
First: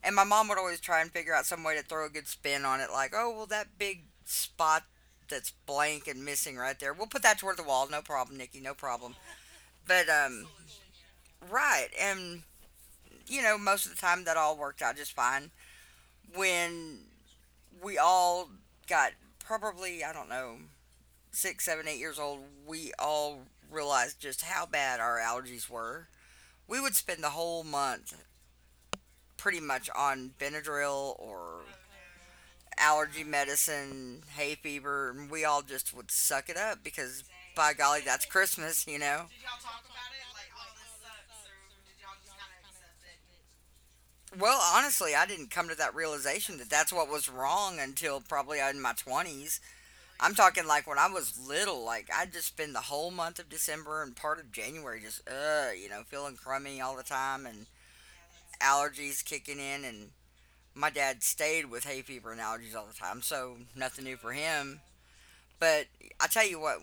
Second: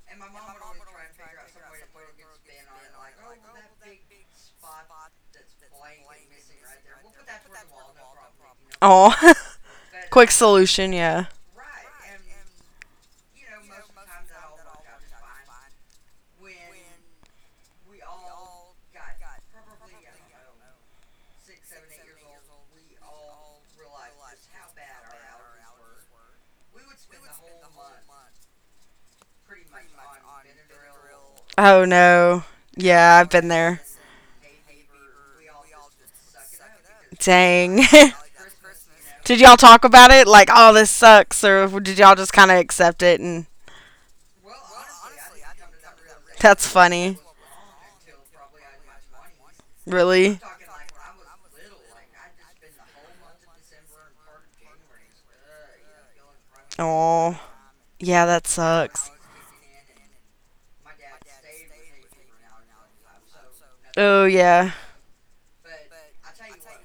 [SPEAKER 1] And my mom would always try and figure out some way to throw a good spin on it, like, oh, well, that big spot that's blank and missing right there, we'll put that toward the wall. No problem, Nikki, no
[SPEAKER 2] Oh,
[SPEAKER 1] problem.
[SPEAKER 2] (laughs)
[SPEAKER 1] But,
[SPEAKER 2] quick solution, yeah.
[SPEAKER 1] right. And, you know, most of the time that all worked out just fine. When we all got probably, I don't know, 6, 7, 8 years old, we all realized just how bad our allergies were. We would spend the whole month pretty much on Benadryl or
[SPEAKER 2] Oh no, yeah,
[SPEAKER 1] allergy
[SPEAKER 2] I've been there.
[SPEAKER 1] medicine, hay fever, and we all just would suck it up because by
[SPEAKER 2] Dang.
[SPEAKER 1] golly, that's
[SPEAKER 2] (laughs)
[SPEAKER 1] Christmas, you know?
[SPEAKER 2] Did y'all talk about it? Like, oh, this sucks, or did y'all just kind of accept it and.
[SPEAKER 1] Well, honestly, I didn't come to that realization
[SPEAKER 2] That's
[SPEAKER 1] that that's what
[SPEAKER 2] funny.
[SPEAKER 1] was wrong until probably in my 20s. I'm
[SPEAKER 2] Really?
[SPEAKER 1] talking like when I was little, like I'd just spend the whole month of December and part of January just, you know, feeling crummy all the
[SPEAKER 2] Oh,
[SPEAKER 1] time and
[SPEAKER 2] yeah, that sucks.
[SPEAKER 1] allergies kicking in. And my dad stayed with hay fever and allergies all the time, so nothing new
[SPEAKER 2] Oh,
[SPEAKER 1] for
[SPEAKER 2] yeah.
[SPEAKER 1] him. But I tell you what,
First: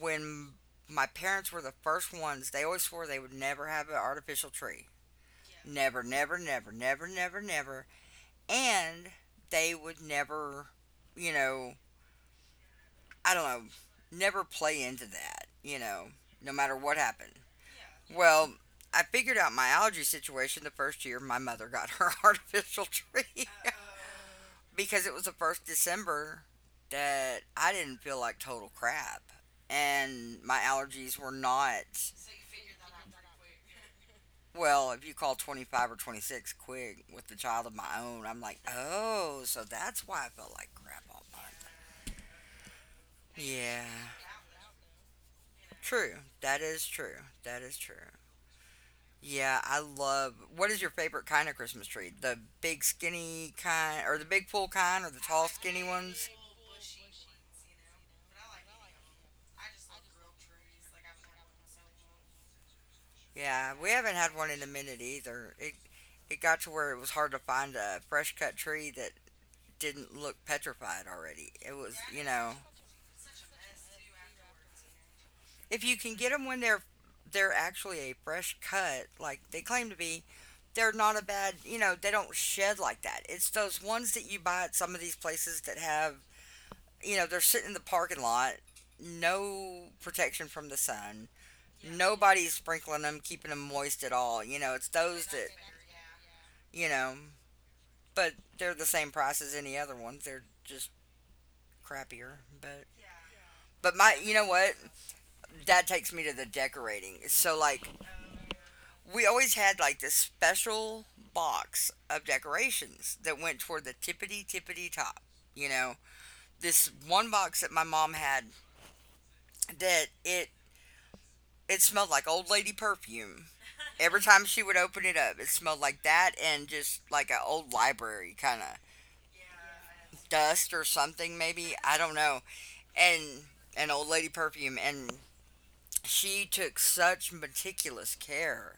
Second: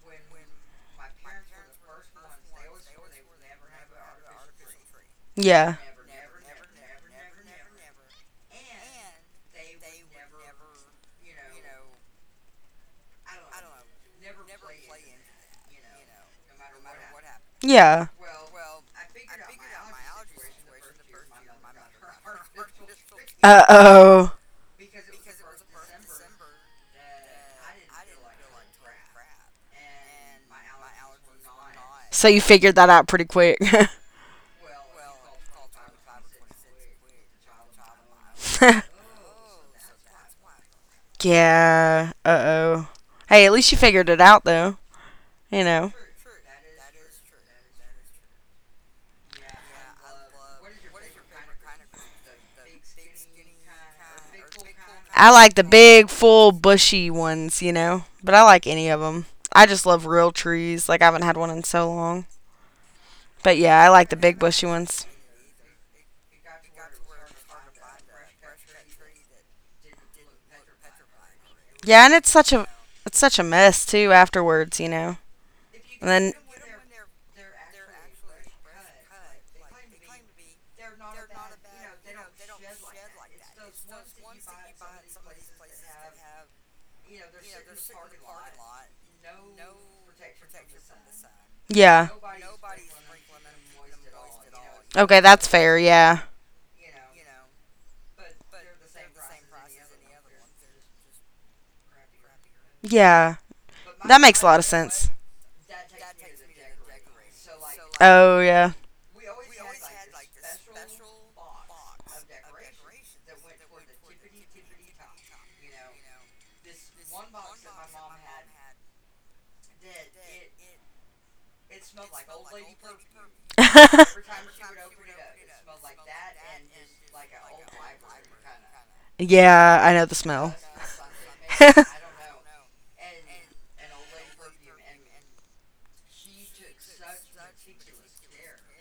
[SPEAKER 1] when my parents were the first ones, they always swore they would never have an artificial tree.
[SPEAKER 2] Yeah.
[SPEAKER 1] Never, never, never, never, never, never. And they would never, you know, I don't know, never play into that, you know, no matter what happened.
[SPEAKER 2] Yeah.
[SPEAKER 1] Well, I figured out my allergy situation the first year my mother got her (laughs) artificial tree,
[SPEAKER 2] Uh
[SPEAKER 1] (laughs)
[SPEAKER 2] oh.
[SPEAKER 1] because it was the first December that I didn't feel like total crap. And my allergies were not,
[SPEAKER 2] So you figured that out pretty quick.
[SPEAKER 1] well, if you call 25 or 26 quick with the child of my own, I'm like,
[SPEAKER 2] (laughs)
[SPEAKER 1] oh, so that's why I felt like crap all month.
[SPEAKER 2] Yeah. Uh oh. Hey, at least you
[SPEAKER 1] Yeah,
[SPEAKER 2] figured it out, though. You know.
[SPEAKER 1] true. That is true. That is true. Yeah, I love. What is your favorite kind of Christmas tree? The big skinny kind, or the big full kind, or the
[SPEAKER 2] I
[SPEAKER 1] tall
[SPEAKER 2] like the
[SPEAKER 1] skinny
[SPEAKER 2] big,
[SPEAKER 1] ones?
[SPEAKER 2] full, bushy ones, you know. But I like any of them. I just love real trees. Like, I haven't had one in so long. But
[SPEAKER 1] Yeah,
[SPEAKER 2] yeah, I
[SPEAKER 1] we
[SPEAKER 2] like
[SPEAKER 1] haven't
[SPEAKER 2] the
[SPEAKER 1] had
[SPEAKER 2] big
[SPEAKER 1] one in
[SPEAKER 2] bushy
[SPEAKER 1] a minute
[SPEAKER 2] ones.
[SPEAKER 1] either. It got to where it was hard to find a fresh cut tree that didn't look petrified already. It was,
[SPEAKER 2] Yeah, and
[SPEAKER 1] you
[SPEAKER 2] it's such
[SPEAKER 1] know,
[SPEAKER 2] a it's such a mess too afterwards.
[SPEAKER 1] if you
[SPEAKER 2] And
[SPEAKER 1] can get
[SPEAKER 2] then
[SPEAKER 1] them when they're actually a fresh cut, like they claim to be, they're not a bad, you know, they don't shed like that. It's those ones that you buy at some of these places that have, you know, they're sitting in the parking lot, no protection from the sun.
[SPEAKER 2] yeah,
[SPEAKER 1] Nobody's sprinkling them, keeping them moist at all. You know, it's
[SPEAKER 2] okay,
[SPEAKER 1] those
[SPEAKER 2] that's
[SPEAKER 1] that,
[SPEAKER 2] fair. Yeah,
[SPEAKER 1] you know, but they're the same price as any other ones. They're just crappier,
[SPEAKER 2] yeah,
[SPEAKER 1] but my
[SPEAKER 2] that
[SPEAKER 1] you
[SPEAKER 2] makes a
[SPEAKER 1] know
[SPEAKER 2] lot of
[SPEAKER 1] what
[SPEAKER 2] sense.
[SPEAKER 1] that takes me to the decorating. So like
[SPEAKER 2] Oh yeah,
[SPEAKER 1] we always had like this special box of decorations that went toward the tippity tippity top. You know this one box that my mom had that it smelled like old lady perfume.
[SPEAKER 2] (laughs)
[SPEAKER 1] Every time she would open it up, it smelled like that and just like an old library kind of
[SPEAKER 2] yeah, I know the smell.
[SPEAKER 1] dust or something, maybe.
[SPEAKER 2] (laughs)
[SPEAKER 1] I don't know. And an old lady perfume, and she took such meticulous care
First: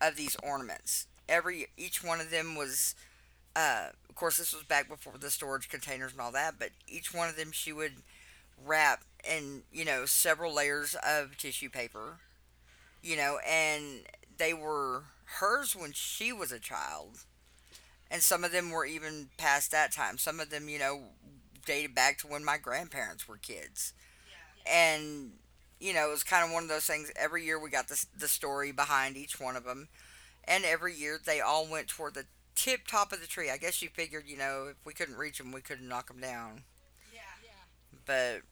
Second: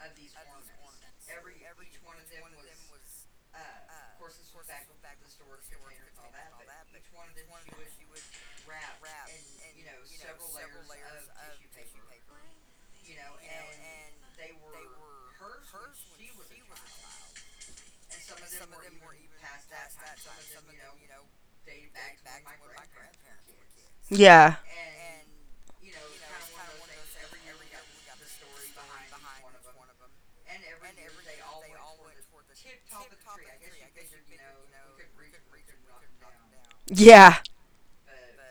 [SPEAKER 1] of these ornaments. Every each one of them was of course this was back before the storage containers and all that, but each one of them she would wrap in, you know, several layers of tissue paper, and they were hers when she was a child, and some of them were even past that time. Some of them, you know, dated back to when my grandparents were kids.
[SPEAKER 2] Yeah,
[SPEAKER 1] And you know it was kind of one of those things. Every year we got this, the story behind each one of them, and every year they all went toward the tip top of the tree. I guess you figured, you know, if we couldn't reach them, we couldn't knock them down.
[SPEAKER 2] yeah,
[SPEAKER 1] But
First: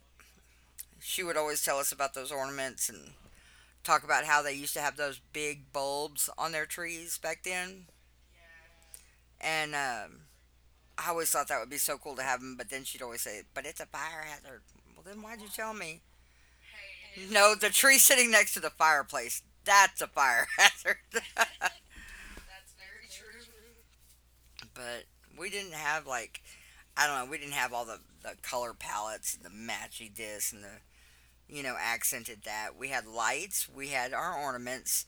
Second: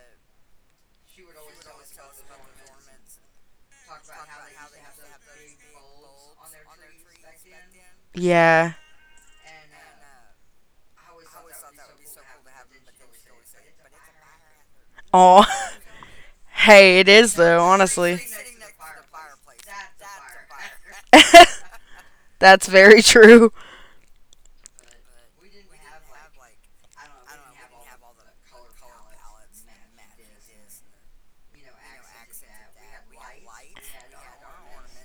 [SPEAKER 1] she would always tell us about those ornaments and talk about how they used to have those big bulbs on their trees back then.
[SPEAKER 2] yeah.
[SPEAKER 1] And I always thought that would be so cool to have them, but then she'd always say, "But it's a fire hazard." Well, then why'd
[SPEAKER 2] Oh,
[SPEAKER 1] you tell me?
[SPEAKER 2] (laughs) hey, it is
[SPEAKER 1] No,
[SPEAKER 2] though.
[SPEAKER 1] the tree
[SPEAKER 2] Honestly,
[SPEAKER 1] sitting next to the fireplace, that's a fire hazard.
[SPEAKER 2] (laughs)
[SPEAKER 1] (laughs)
[SPEAKER 2] that's very true.
[SPEAKER 1] But we didn't have like, I don't know, we didn't have all the color palettes and the matchy this and the, you know, accented that. We had lights, we had our ornaments,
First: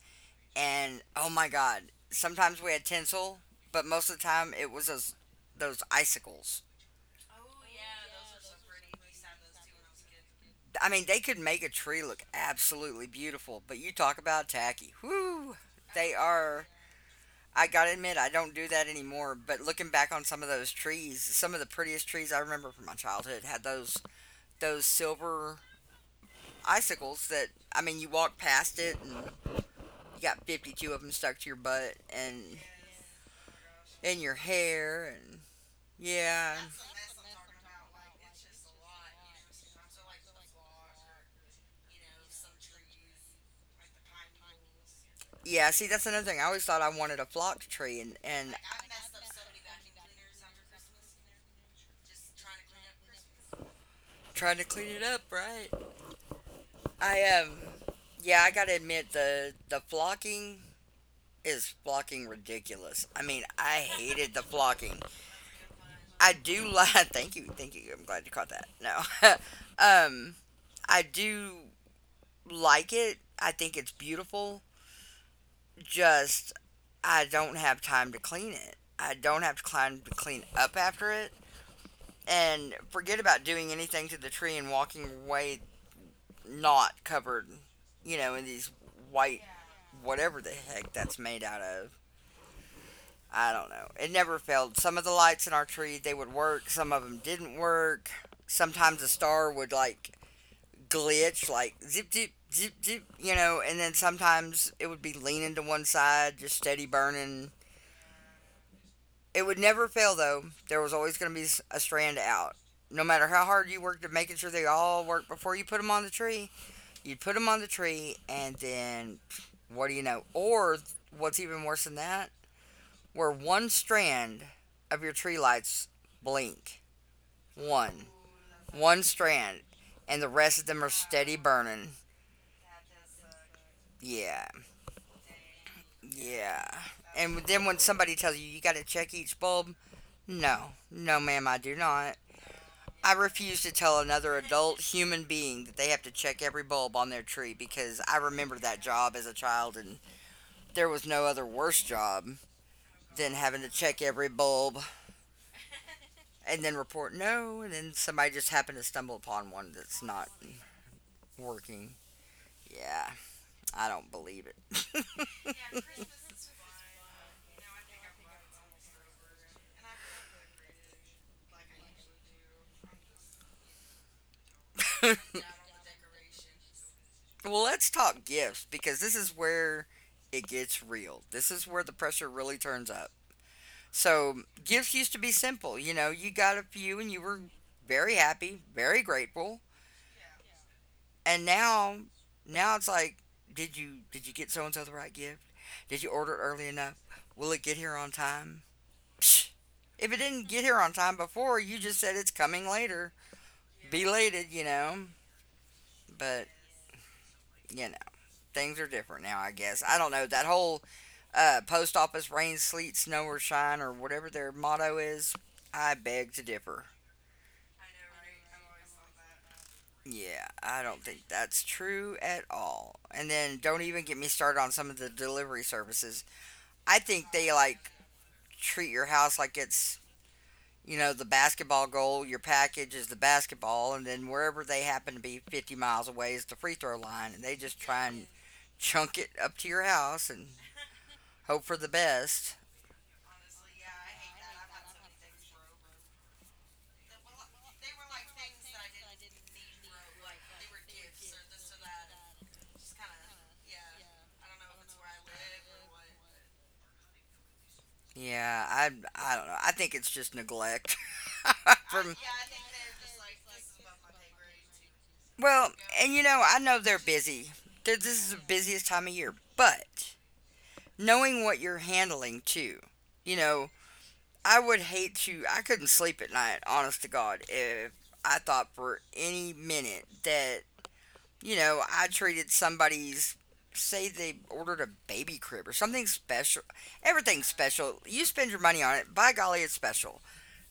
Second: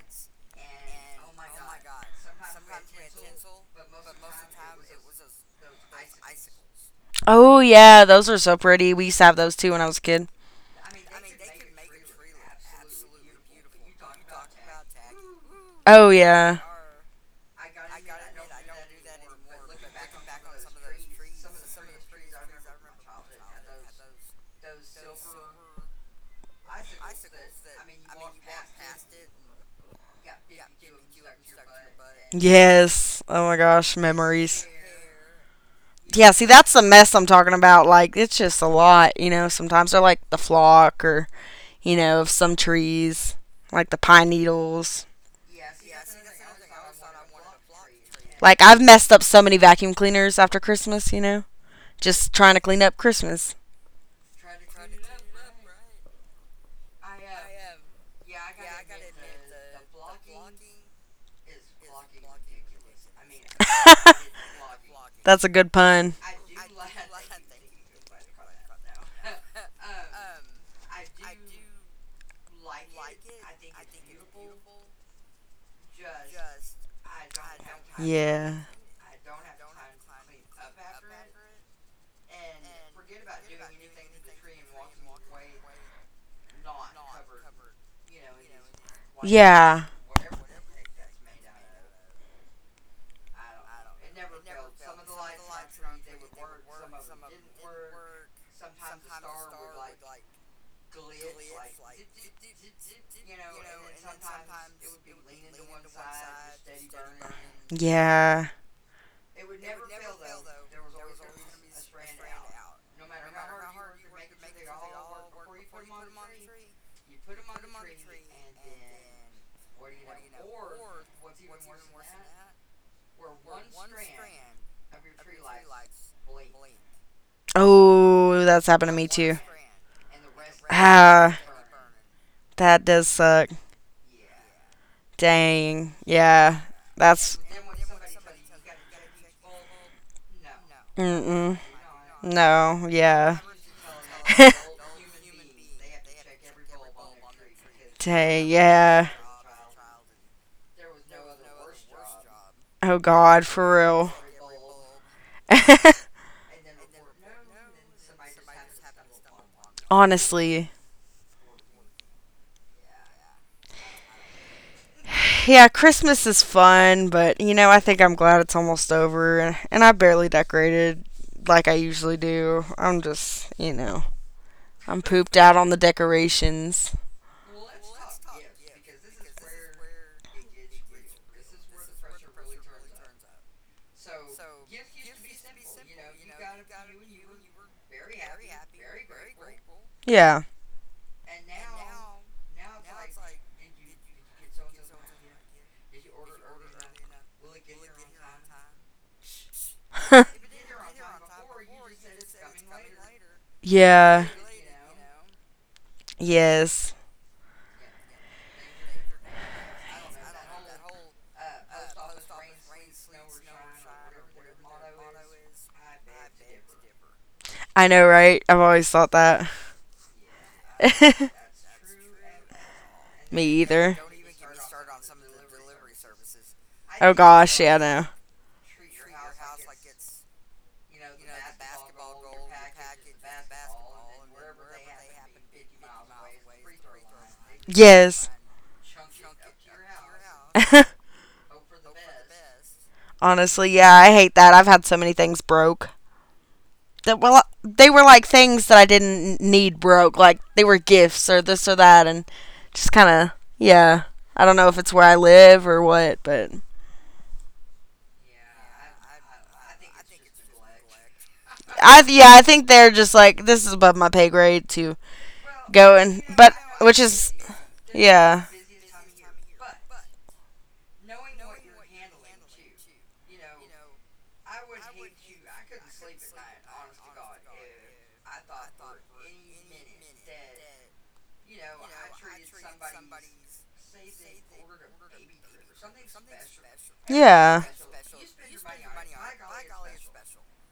[SPEAKER 1] and oh my god, sometimes we had tinsel, but most of the time it was those icicles.
[SPEAKER 2] Oh yeah, those are so pretty. We used to have those too when I was a kid.
[SPEAKER 1] I mean, they could make a tree look absolutely beautiful, but you talk about tacky. Whoo! They
[SPEAKER 2] Oh yeah.
[SPEAKER 1] are, I gotta admit, I don't do that anymore. But looking back on some of those trees, some of the prettiest trees I remember from my childhood had those silver icicles that, I mean, you walk past it and you got 52 of them stuck to your butt and
[SPEAKER 2] Yes. Oh my gosh,
[SPEAKER 1] in your
[SPEAKER 2] memories.
[SPEAKER 1] hair. And
[SPEAKER 2] Yeah, see
[SPEAKER 1] yeah,
[SPEAKER 2] that's the mess I'm talking about. Like it's just a lot. Sometimes they're like the flock or of some trees, like the pine needles.
[SPEAKER 1] yeah. See, that's another thing. I always thought I wanted a flock tree, and
[SPEAKER 2] Like I've messed up so many vacuum cleaners after Christmas. Just trying to clean up Christmas.
[SPEAKER 1] tried to clean it up, right? I yeah. I gotta admit, the flocking is flocking ridiculous. I mean, I hated the flocking.
[SPEAKER 2] That's a good pun.
[SPEAKER 1] I do like. (laughs) Thank you, thank you. I'm glad you caught that. No, (laughs) um, I do like it. I think it's beautiful. Just, I don't have time to clean
[SPEAKER 2] Yeah.
[SPEAKER 1] it. I don't have time to clean up after it, and forget about doing anything to the tree and walking away not covered, you know, in these white,
[SPEAKER 2] Yeah.
[SPEAKER 1] whatever the heck that's made out of. I don't know. It never failed. Some of the lights in our tree, they would work. Some of them didn't work. Sometimes a star would like glitch, like zip, zip, zip, zip, you know, and then sometimes it would be leaning to one side, just steady burning.
[SPEAKER 2] Yeah.
[SPEAKER 1] It would never fail though. There was always going to be a strand out. No matter how hard you worked at making sure they all worked before you put them on the tree, you'd put them on the tree, and then what do you know? Or what's even worse than that, where one strand of your tree lights blink. One.
[SPEAKER 2] Oh, that's happened to
[SPEAKER 1] One
[SPEAKER 2] me too.
[SPEAKER 1] strand. And the rest of them are steady
[SPEAKER 2] Ah,
[SPEAKER 1] burning.
[SPEAKER 2] that does suck.
[SPEAKER 1] Yeah.
[SPEAKER 2] Dang. Yeah.
[SPEAKER 1] Yeah. And
[SPEAKER 2] That's.
[SPEAKER 1] then when somebody tells you you got to check each bulb, no, no, ma'am, I
[SPEAKER 2] Mm-mm.
[SPEAKER 1] do not.
[SPEAKER 2] No.
[SPEAKER 1] I
[SPEAKER 2] Yeah.
[SPEAKER 1] refuse to tell another
[SPEAKER 2] (laughs)
[SPEAKER 1] adult human being that they have to check every bulb on their tree, because I
[SPEAKER 2] Dang.
[SPEAKER 1] remember that
[SPEAKER 2] Yeah.
[SPEAKER 1] job as a child, and there was no other worse job
[SPEAKER 2] Oh,
[SPEAKER 1] than
[SPEAKER 2] God.
[SPEAKER 1] having to
[SPEAKER 2] For
[SPEAKER 1] check
[SPEAKER 2] real.
[SPEAKER 1] every bulb
[SPEAKER 2] (laughs)
[SPEAKER 1] and then report no and then somebody just happened to stumble upon one that's not
[SPEAKER 2] Honestly.
[SPEAKER 1] working. Yeah, I don't believe it.
[SPEAKER 2] Yeah, Christmas is fun, but I think I'm glad it's almost over. And I barely decorated like I usually do. I'm just, I'm
[SPEAKER 1] (laughs)
[SPEAKER 2] pooped out on the decorations.
[SPEAKER 1] Well, let's talk gifts, because this is where it gets real. This is where the pressure really turns up. So, gifts used to be simple. You know, you got a few and you were very happy, very grateful.
[SPEAKER 2] Yeah.
[SPEAKER 1] And now, now it's like, did you get so and so the right gift? Did you order it early enough? Will it get here on time? Psh, if it
[SPEAKER 2] (laughs)
[SPEAKER 1] didn't get here on time before, you just said it's coming later.
[SPEAKER 2] Yeah.
[SPEAKER 1] Belated, you know. But
[SPEAKER 2] Yes.
[SPEAKER 1] you know, things are different now. I guess I don't know that whole post office, rain, sleet, snow, or shine, or whatever their motto is, I beg to differ.
[SPEAKER 2] I know, right? I've always thought that.
[SPEAKER 1] Yeah, I don't think
[SPEAKER 2] (laughs)
[SPEAKER 1] that's true at all. And
[SPEAKER 2] Me
[SPEAKER 1] then don't
[SPEAKER 2] either.
[SPEAKER 1] even get me started on some of the delivery services. I
[SPEAKER 2] Oh
[SPEAKER 1] think they
[SPEAKER 2] gosh, yeah,
[SPEAKER 1] like
[SPEAKER 2] no.
[SPEAKER 1] treat your house like it's, you know, the basketball goal, your package is the basketball, and then wherever they happen to be 50 miles away is the free throw line, and they just try and
[SPEAKER 2] Yes.
[SPEAKER 1] chunk it up to
[SPEAKER 2] (laughs)
[SPEAKER 1] your house and hope for the best.
[SPEAKER 2] Honestly, yeah, I hate that. I've had so many things broke. That well, they were like things that I didn't need broke. Like they were gifts or this or that, and just kind of yeah. I don't know if it's where I live or what, but
[SPEAKER 1] Yeah, I don't know. I think it's just neglect (laughs)
[SPEAKER 2] I
[SPEAKER 1] from,
[SPEAKER 2] yeah, I think they're just like this is above my pay grade to
[SPEAKER 1] well,
[SPEAKER 2] go
[SPEAKER 1] and
[SPEAKER 2] and
[SPEAKER 1] you know,
[SPEAKER 2] but
[SPEAKER 1] I know they're
[SPEAKER 2] which is
[SPEAKER 1] busy. They, this is the
[SPEAKER 2] yeah.
[SPEAKER 1] busiest time of year, but knowing what you're handling too, you know, I would hate to. I couldn't sleep at night, honest to God, if I thought for any minute that, you know, I treated somebody's, say they ordered a baby crib or something special, everything's
[SPEAKER 2] Yeah,
[SPEAKER 1] special, you spend your money on it, by golly it's special.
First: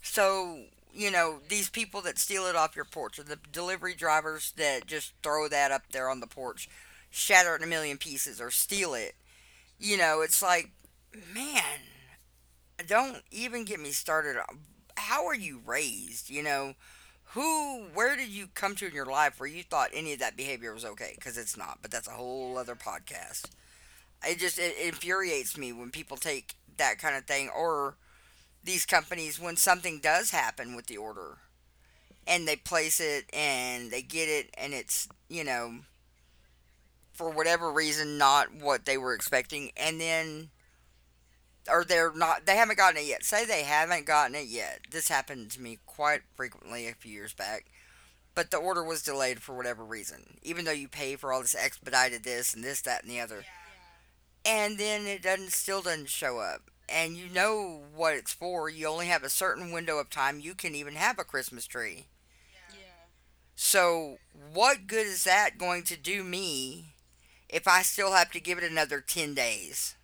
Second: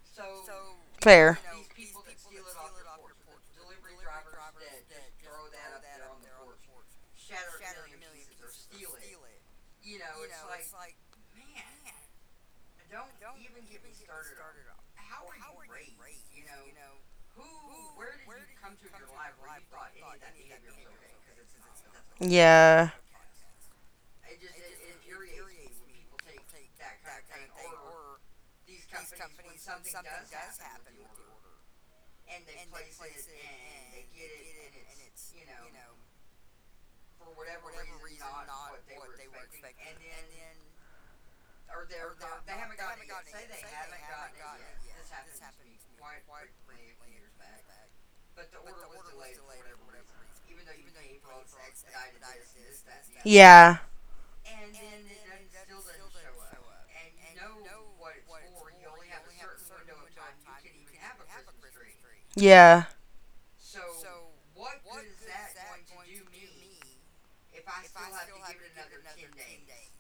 [SPEAKER 1] So, you
[SPEAKER 2] fair.
[SPEAKER 1] know, these people that steal it off your porch or the delivery drivers that just throw that up there on the porch, shatter it in a million pieces or steal it. You know, it's like, man, don't even get me started. How are you raised? You know, who, where did you come to in your life where you thought any of that behavior was okay? Because it's not, but that's a whole other
[SPEAKER 2] Yeah.
[SPEAKER 1] podcast. It just, it infuriates me when people take that kind of thing, or these companies when something does happen with the order and they place it and they get it and it's, you know, for whatever reason not what they were expecting, and then, or they're not, they haven't gotten it yet. Say they haven't gotten it yet. This happened to me quite frequently a few years back. But the order was delayed for whatever reason, even though you pay for all this expedited this and this, that, and the other.
[SPEAKER 2] Yeah,
[SPEAKER 1] And then it doesn't, still doesn't show up. And you know what it's for. You only have a certain window of time you can even have a Christmas tree.
[SPEAKER 2] yeah,
[SPEAKER 1] So, what good is that going to do me if I still have to give it another 10 days?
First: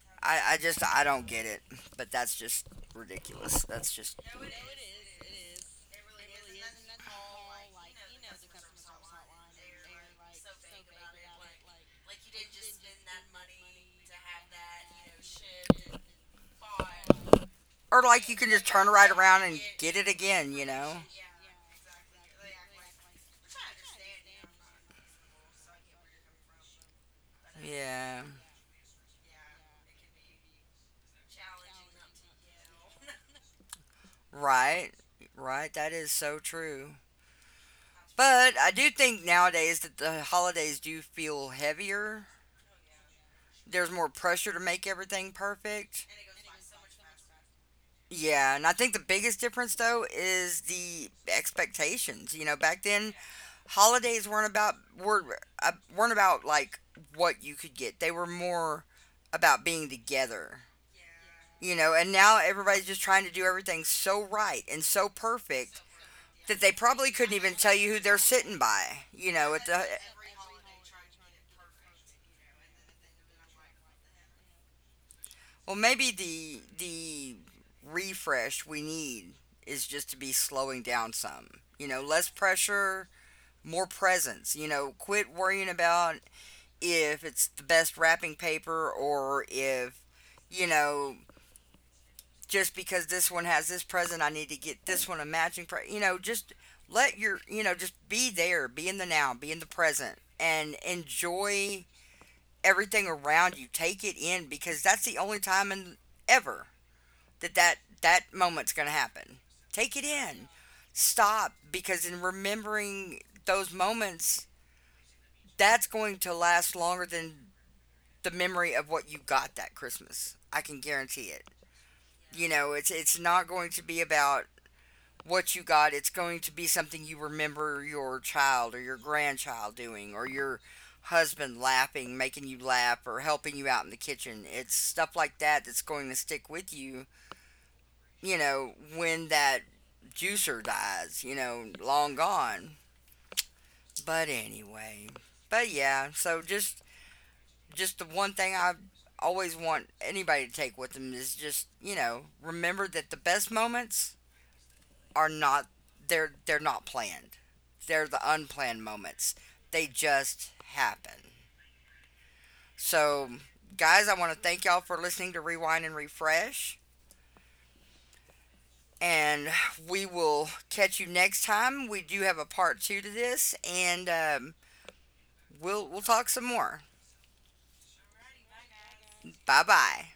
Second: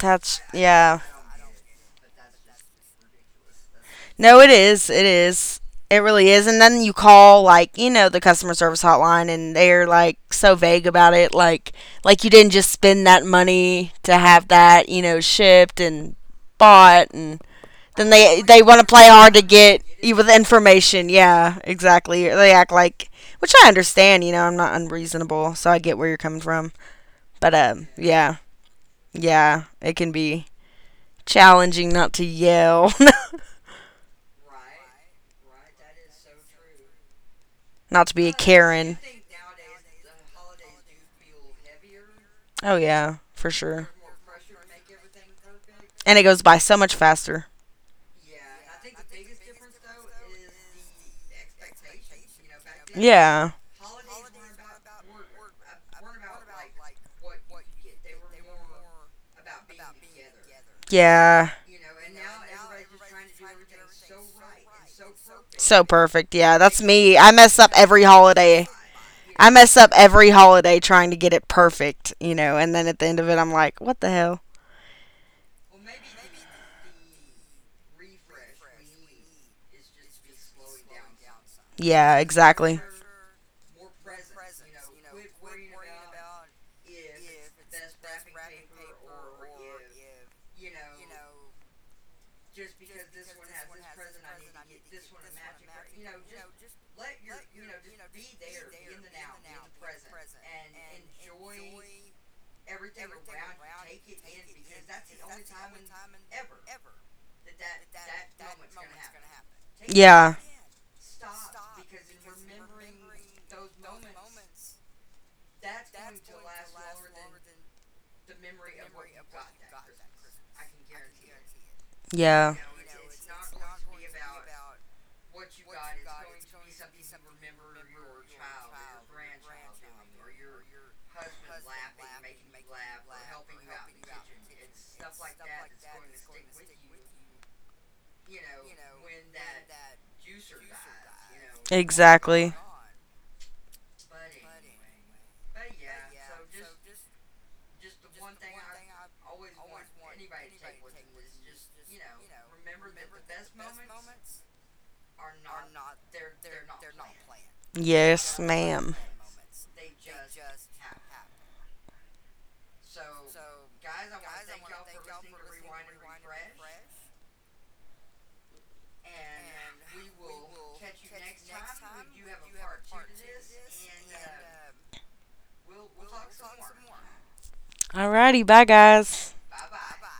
[SPEAKER 2] that's
[SPEAKER 1] I just,
[SPEAKER 2] yeah.
[SPEAKER 1] I don't get it. But that's just ridiculous. That's just.
[SPEAKER 2] No, it is, it is, it really is. And then you call like the customer service hotline, and they're like so vague about it, like you didn't just spend that money to have that shipped and bought, and
[SPEAKER 1] Or,
[SPEAKER 2] then
[SPEAKER 1] like, you
[SPEAKER 2] they
[SPEAKER 1] can
[SPEAKER 2] they
[SPEAKER 1] just
[SPEAKER 2] want to
[SPEAKER 1] turn
[SPEAKER 2] play
[SPEAKER 1] right
[SPEAKER 2] hard to
[SPEAKER 1] around and
[SPEAKER 2] get
[SPEAKER 1] get it
[SPEAKER 2] you with
[SPEAKER 1] again, you know?
[SPEAKER 2] information. Yeah, exactly. They act like, which I understand. You know, I'm not unreasonable, so I get where you're coming from. But
[SPEAKER 1] Yeah.
[SPEAKER 2] yeah, yeah, it can be challenging not to yell,
[SPEAKER 1] Right. Right. That is so true.
[SPEAKER 2] (laughs) not to be a
[SPEAKER 1] But I do
[SPEAKER 2] Karen.
[SPEAKER 1] think nowadays that the holidays do feel heavier.
[SPEAKER 2] Oh yeah, for sure.
[SPEAKER 1] There's more pressure to make everything perfect.
[SPEAKER 2] And it goes by so much faster.
[SPEAKER 1] Yeah, and I think the biggest difference though is the expectations. You know, back then
[SPEAKER 2] Yeah.
[SPEAKER 1] holidays weren't about, were weren't about like what you could get. They were more about being together,
[SPEAKER 2] Yeah.
[SPEAKER 1] you know. And now everybody's just trying to do everything so right and so perfect
[SPEAKER 2] So perfect. Yeah,
[SPEAKER 1] that they
[SPEAKER 2] that's
[SPEAKER 1] probably
[SPEAKER 2] me. I
[SPEAKER 1] couldn't even
[SPEAKER 2] mess up
[SPEAKER 1] tell you who
[SPEAKER 2] every
[SPEAKER 1] they're sitting
[SPEAKER 2] holiday.
[SPEAKER 1] by, you
[SPEAKER 2] I
[SPEAKER 1] know. At
[SPEAKER 2] mess
[SPEAKER 1] the,
[SPEAKER 2] up every holiday trying to get it perfect, and then at the end of it I'm like, what the hell?
[SPEAKER 1] well, maybe the refresh we need is just to be slowing down some. You know,
[SPEAKER 2] Yeah,
[SPEAKER 1] less
[SPEAKER 2] exactly.
[SPEAKER 1] pressure, more presence. You know, quit worrying about if it's the best wrapping paper, or if, you know, just because this one has this present I need to get this one a matching you know, just let your, you know, just be there, be in the now, be in the present, and enjoy everything around you, take it in, because that's the only time in ever that that moment's going to happen, take it
[SPEAKER 2] Yeah.
[SPEAKER 1] in, stop, because in remembering those moments, that's going to last longer than the memory of what you got that Christmas. I can guarantee it. You
[SPEAKER 2] Yeah.
[SPEAKER 1] know, it's not going to be about what you got. It's going to be something you remember your child or your grandchild doing, or your husband laughing, making you laugh or helping you out in the kitchen. It's stuff like that that's going to stick with you, you know, when that juicer dies, you know, long
[SPEAKER 2] Exactly.
[SPEAKER 1] gone. But anyway, but yeah, so just the one thing I always want anybody to take with them is just, you know, remember that the best moments are not, they're not planned. They're the
[SPEAKER 2] Yes,
[SPEAKER 1] unplanned
[SPEAKER 2] ma'am.
[SPEAKER 1] moments. They just happen. So guys, I want to thank y'all for listening to Rewind and Refresh. And we will catch you next time. We do have a part two to this, and we'll talk some more.
[SPEAKER 2] Alrighty, bye guys.
[SPEAKER 1] Bye bye.